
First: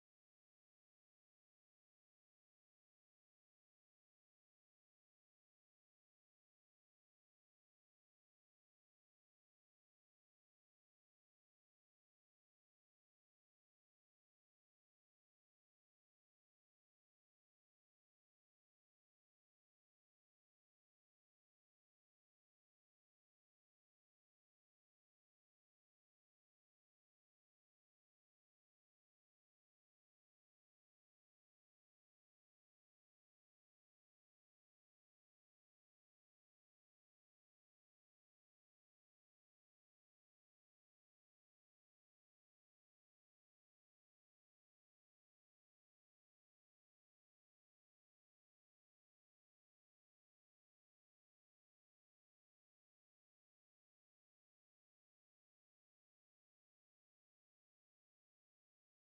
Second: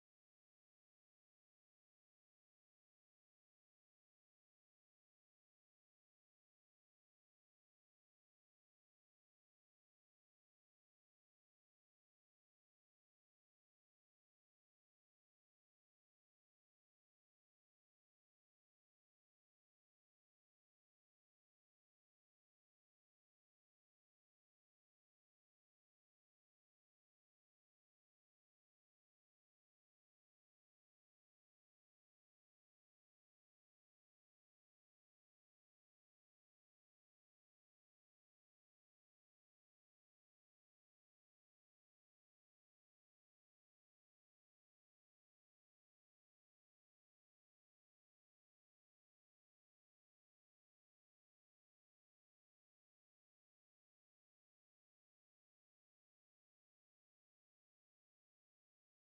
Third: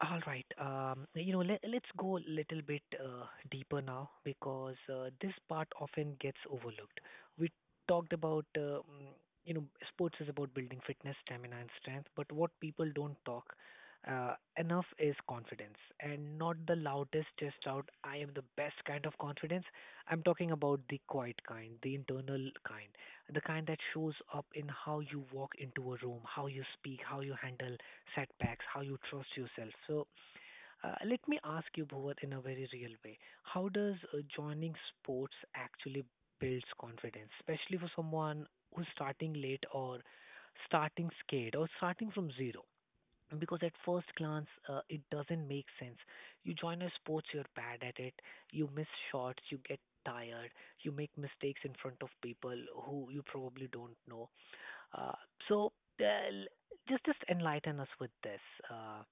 A: All right. You know, let's go a little bit deeper now because this part often gets overlooked. We talked about, you know, sports is about building fitness, stamina, and strength, but what people don't talk uh, enough is confidence, and not the loudest just out, I am the best kind of confidence. I'm talking about the quiet kind, the internal kind, the kind that shows up in how you walk into a room, how you speak, how you handle setbacks, how you trust yourself. So, let me ask you, Bhuvat, in a very real way, how does joining sports actually builds confidence, especially for someone who's starting late or starting scared or starting from zero? Because at first glance, it doesn't make sense. You join a sports, you're bad at it, you miss shots, you get tired, you make mistakes in front of people who you probably don't know. Uh, so uh, l- just enlighten us with this. Uh,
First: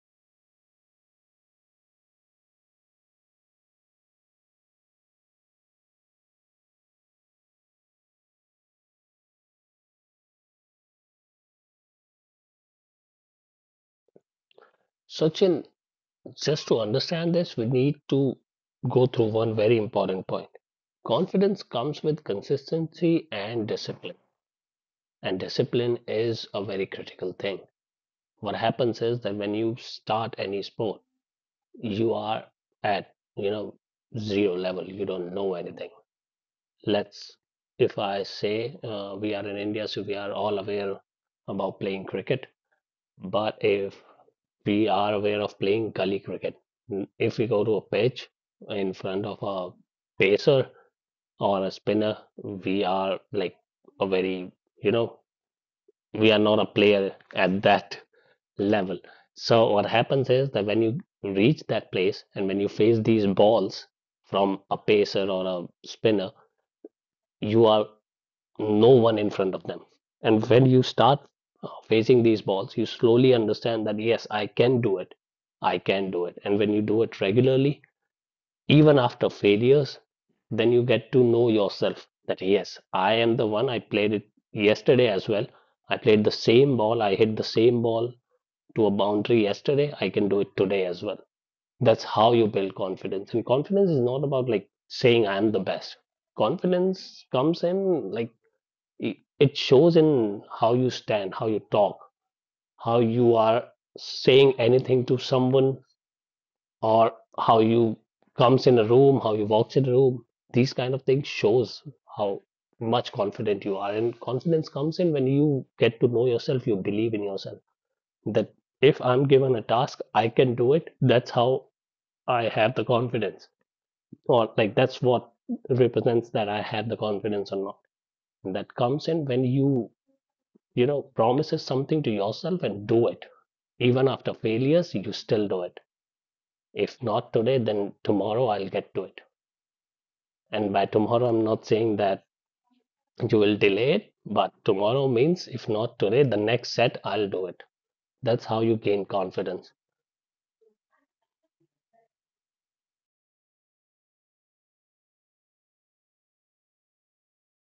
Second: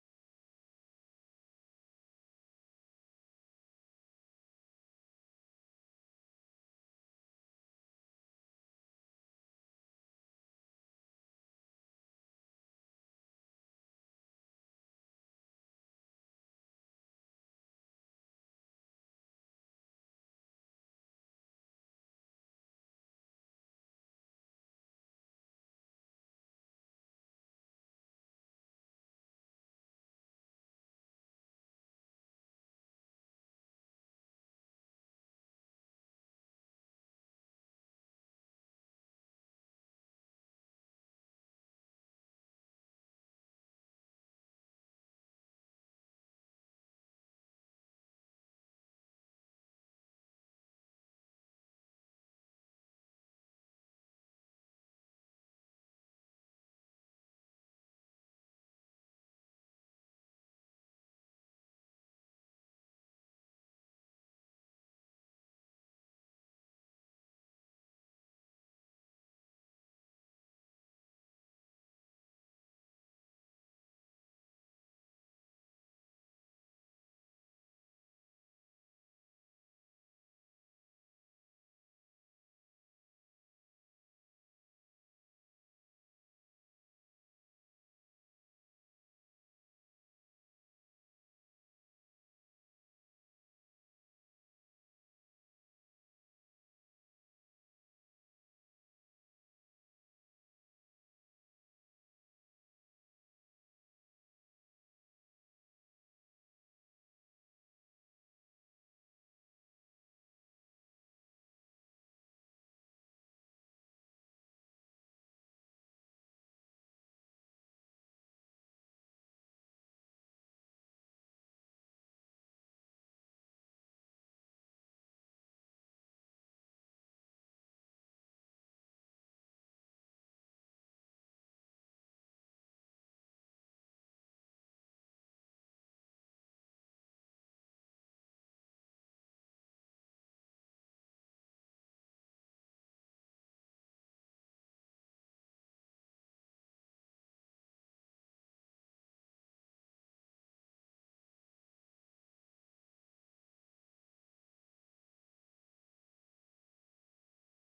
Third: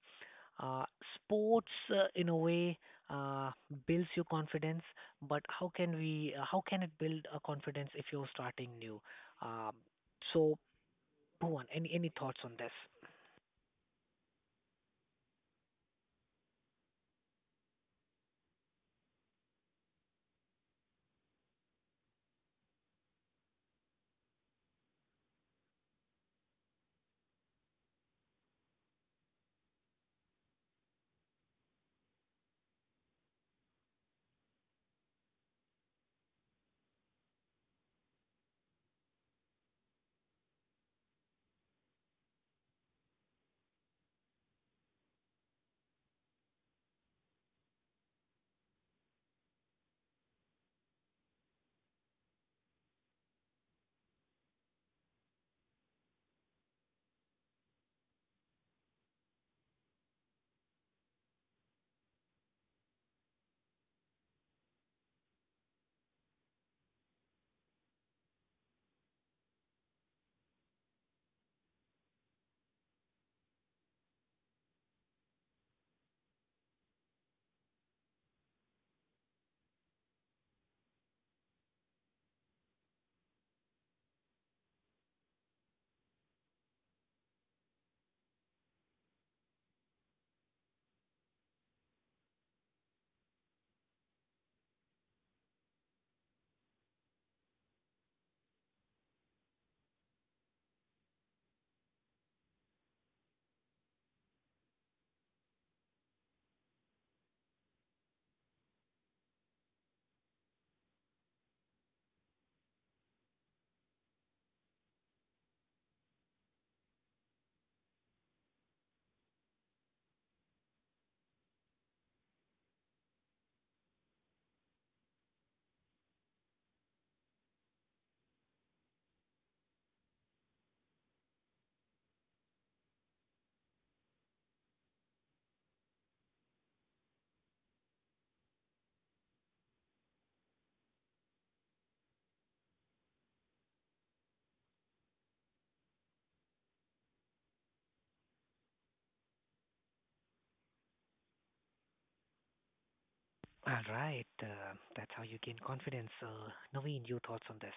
A: uh, Sports, in a way, uh, builds your confidence, but how can we? How can it build a confidence if you're starting new? Um, so, Bhuvan, any thoughts on this?
C: Sachin, just to understand this, we need to go through one very important point. Confidence comes with consistency and discipline. And discipline is a very critical thing. What happens is that when you start any sport, you are at, you know, zero level. You don't know anything. Let's, if I say we are in India, so we are all aware about playing cricket. But if we are aware of playing gully cricket. Mm, if we go to a pitch in front of a pacer or a spinner, we are like a very, you know, we are not a player at that level. So what happens is that when you reach that place and when you face these balls from a pacer or a spinner, you are no one in front of them. And when you start facing these balls, you slowly understand that, yes, I can do it. I can do it. And when you do it regularly, even after failures, then you get to know yourself that, yes, I am the one. I played it yesterday as well. I played the same ball. I hit the same ball to a boundary yesterday. I can do it today as well. That's how you build confidence. And confidence is not about like saying I'm the best. Confidence comes in like it shows in how you stand, how you talk, how you are saying anything to someone, or how you comes in a room, how you walks in a room. These kind of things shows how much confident you are, and confidence comes in when you get to know yourself. You believe in yourself that if I'm given a task, I can do it. That's how I have the confidence, or like that's what represents that I have the confidence or not. And that comes in when you know promises something to yourself and do it even after failures you still do it if not today then tomorrow I'll get to it and by tomorrow I'm not saying that you will delay it but tomorrow means if not today the next set I'll do it that's how you gain confidence
A: All right, that's how you gain confidence. Naveen, your thoughts on this?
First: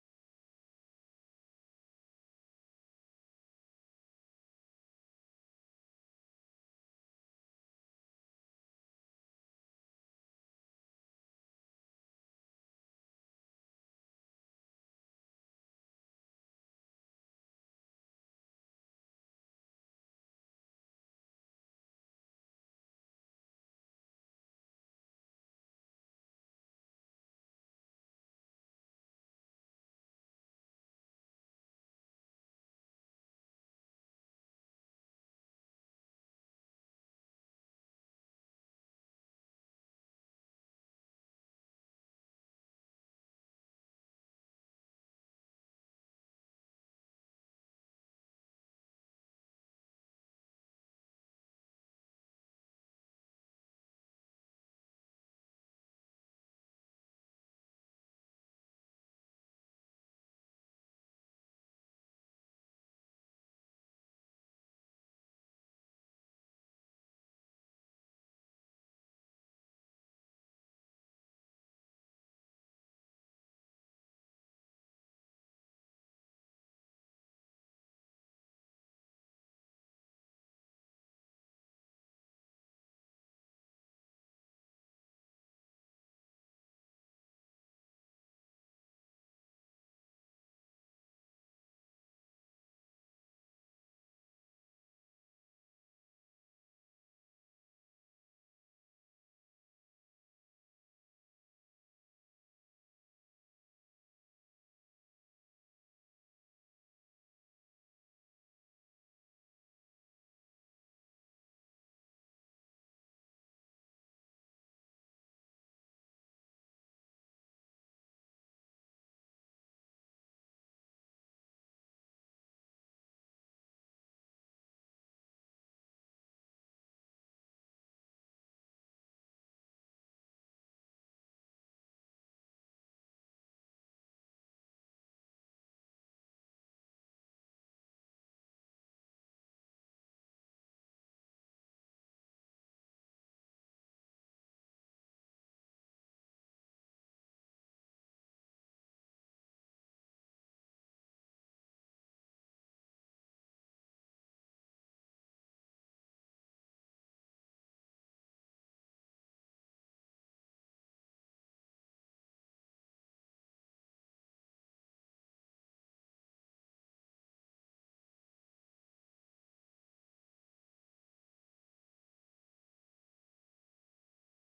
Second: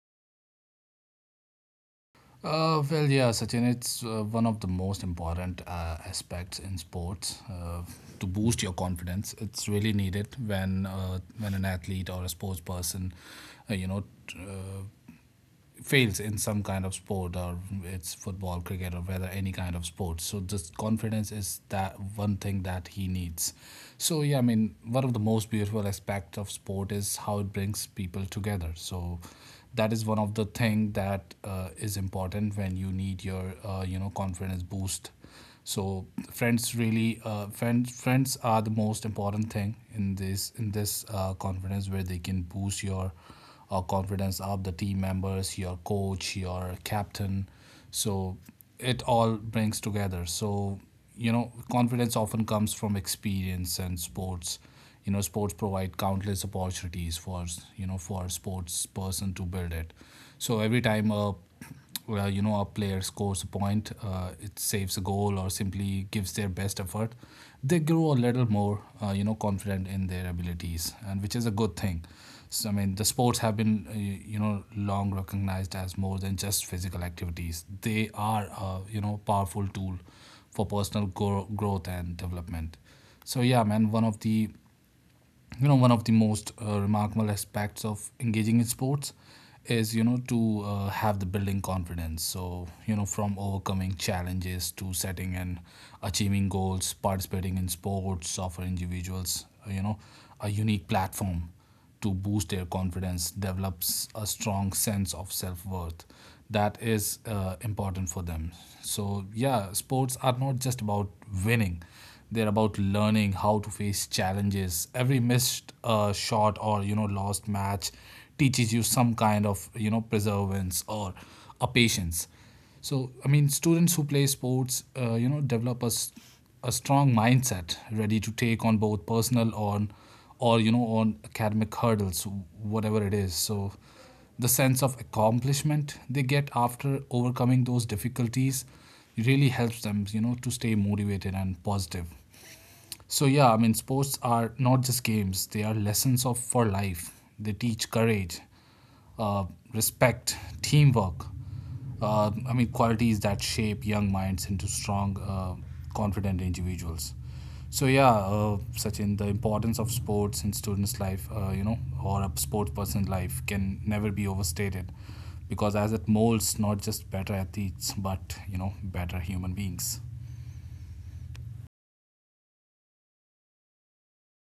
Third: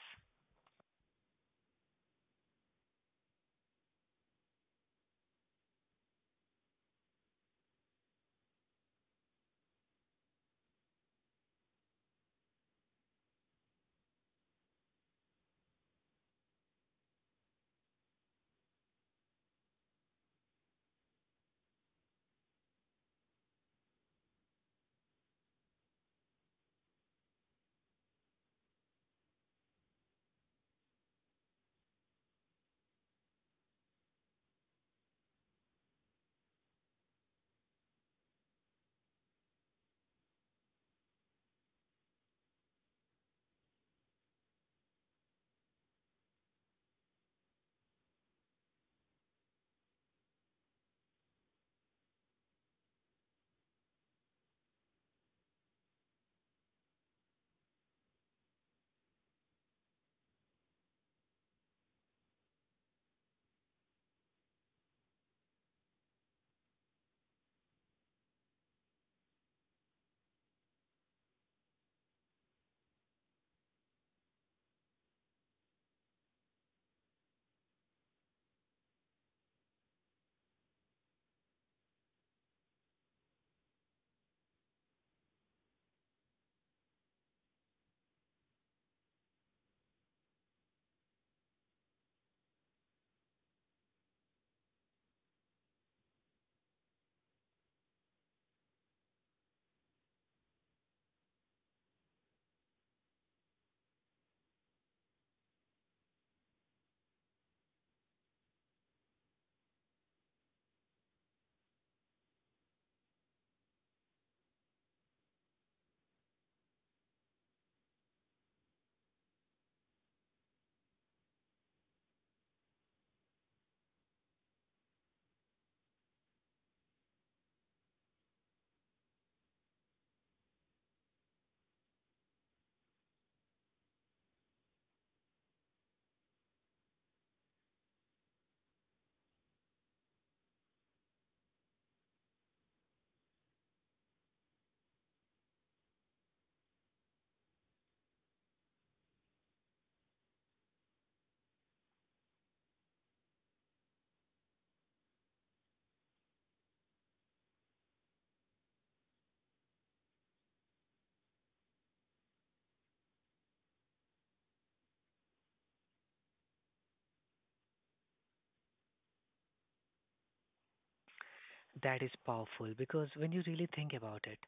A: That is powerful because when you really think about it,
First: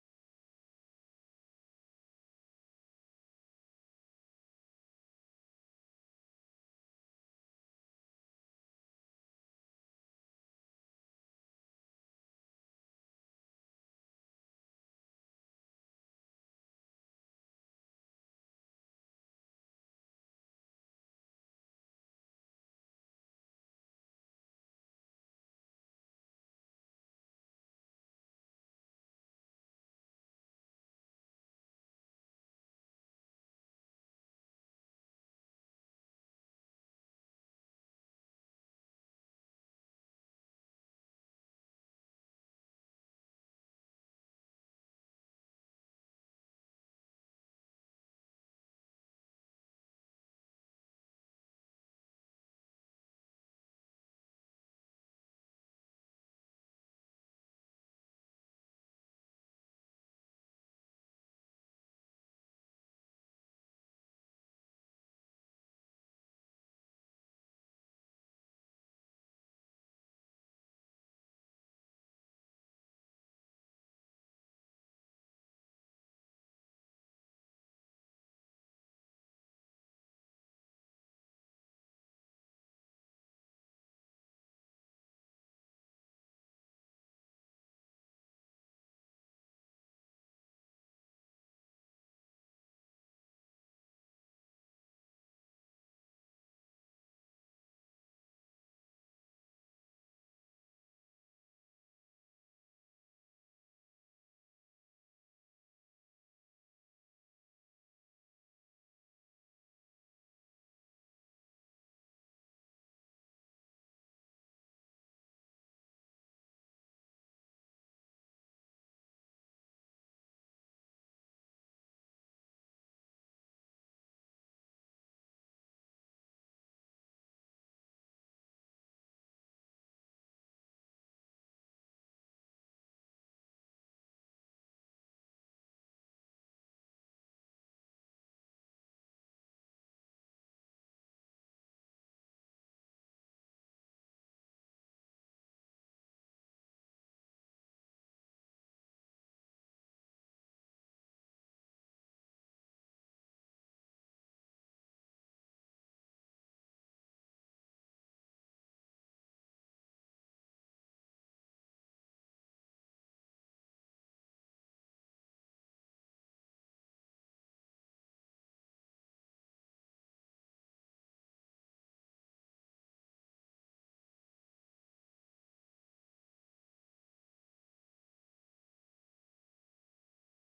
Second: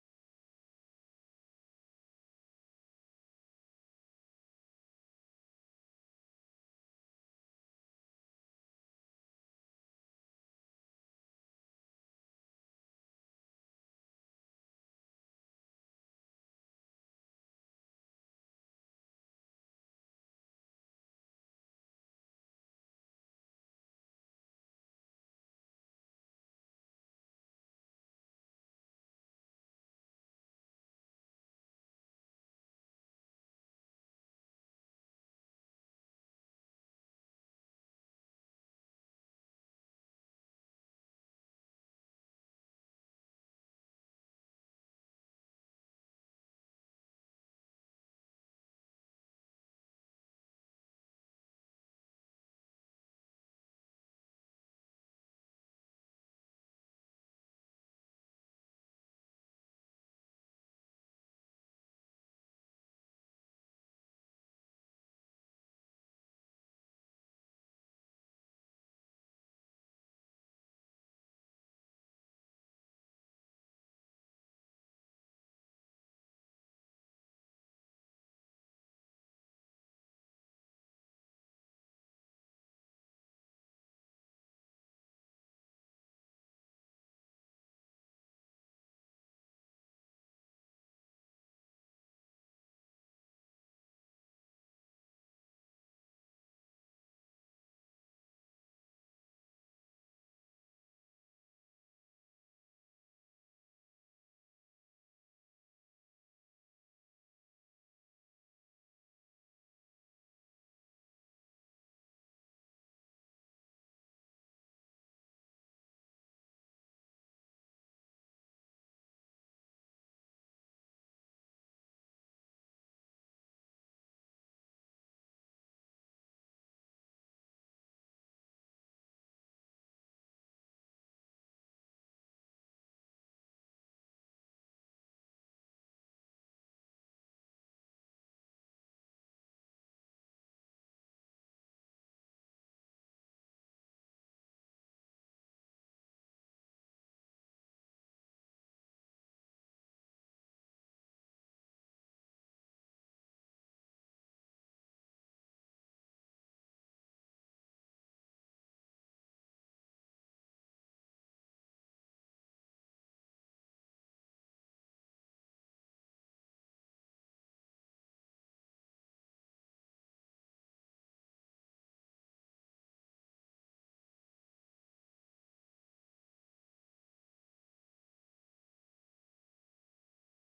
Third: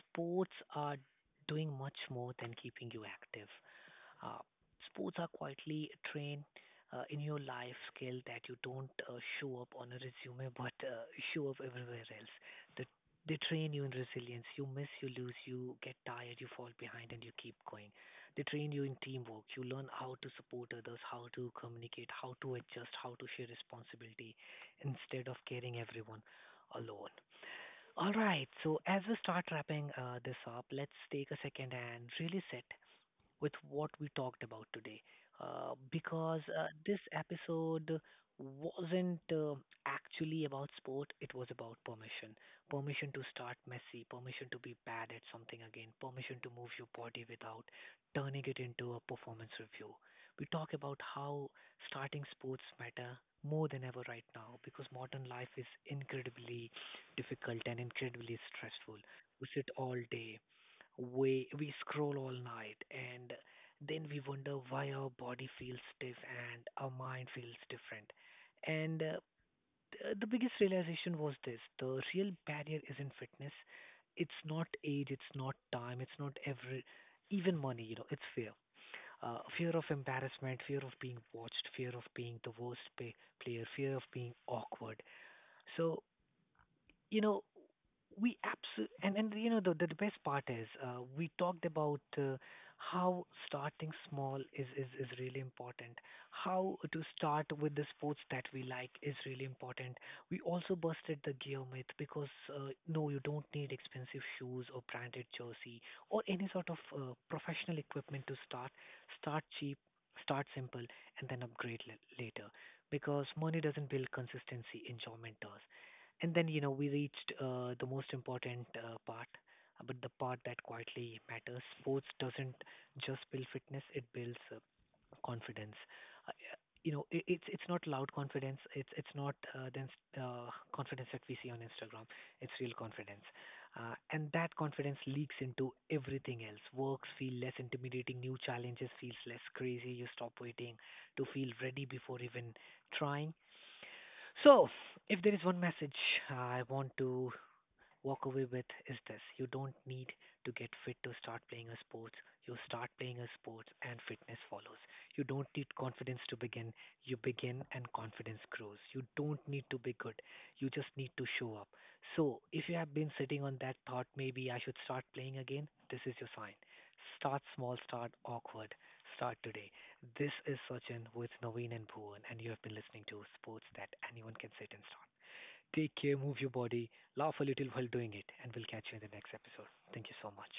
A: sports are doing much more than keeping you active. Uh, sports are quietly trained in your life skill that you don't show up on a resume but show up everywhere else. The, they train you in resilience. You miss, you lose, you get tired, you fall behind, and you keep going. They train you in teamwork. You learn how to support others, how to communicate, how to adjust, how to share responsibility instead of carrying everyone alone. All right, so as we start wrapping this up, let's take a second and really sit with what we talked about today because this episode wasn't actually about sport, it was about permission. Permission to start messy, permission to be bad at something again, permission to move your body without turning it into a performance review. We talk about how starting sports matter more than ever right now because modern life is incredibly difficult and incredibly stressful. We sit all day, we scroll all night, and then we wonder why our body feels stiff and our mind feels different. And uh, the biggest realization was this: the real barrier isn't fitness. It's not age. It's not time. It's not every, even money. You know, it's fear. Fear of embarrassment, fear of being watched, fear of being the worst player, fear of being awkward. So, you know, we absolutely, and you know, the best part is, we talked about how starting small is really important, how to start with the sports that we like is really important. We also busted the gear myth because, no, you don't need expensive shoes or branded jersey or any sort of professional equipment to start. Start cheap, start simple, and then upgrade later, because money doesn't build consistency, enjoyment does. And then, you know, we reached the most important part, but the part that quietly matters. Sports doesn't just build fitness, it builds confidence. Uh, you know, it's not loud confidence. It's not then uh, confidence that we see on Instagram. It's real confidence, and that confidence leaks into everything else. Works feel less intimidating. New challenges feels less crazy. You stop waiting to feel ready before even trying. So, if there is one message I want to walk away with is this: you don't need to get fit to start playing a sports. You start playing a sports and fitness follows. You don't need confidence to begin. You begin and confidence grows. You don't need to be good. You just need to show up. So if you have been sitting on that thought, maybe I should start playing again, this is your sign. Start small, start awkward, start today. This is Sachin with Naveen and Bhuvan, and you have been listening to Sports That Anyone Can Sit and Start. Take care, move your body, laugh a little while doing it, and we'll catch you in the next episode. Thank you so much.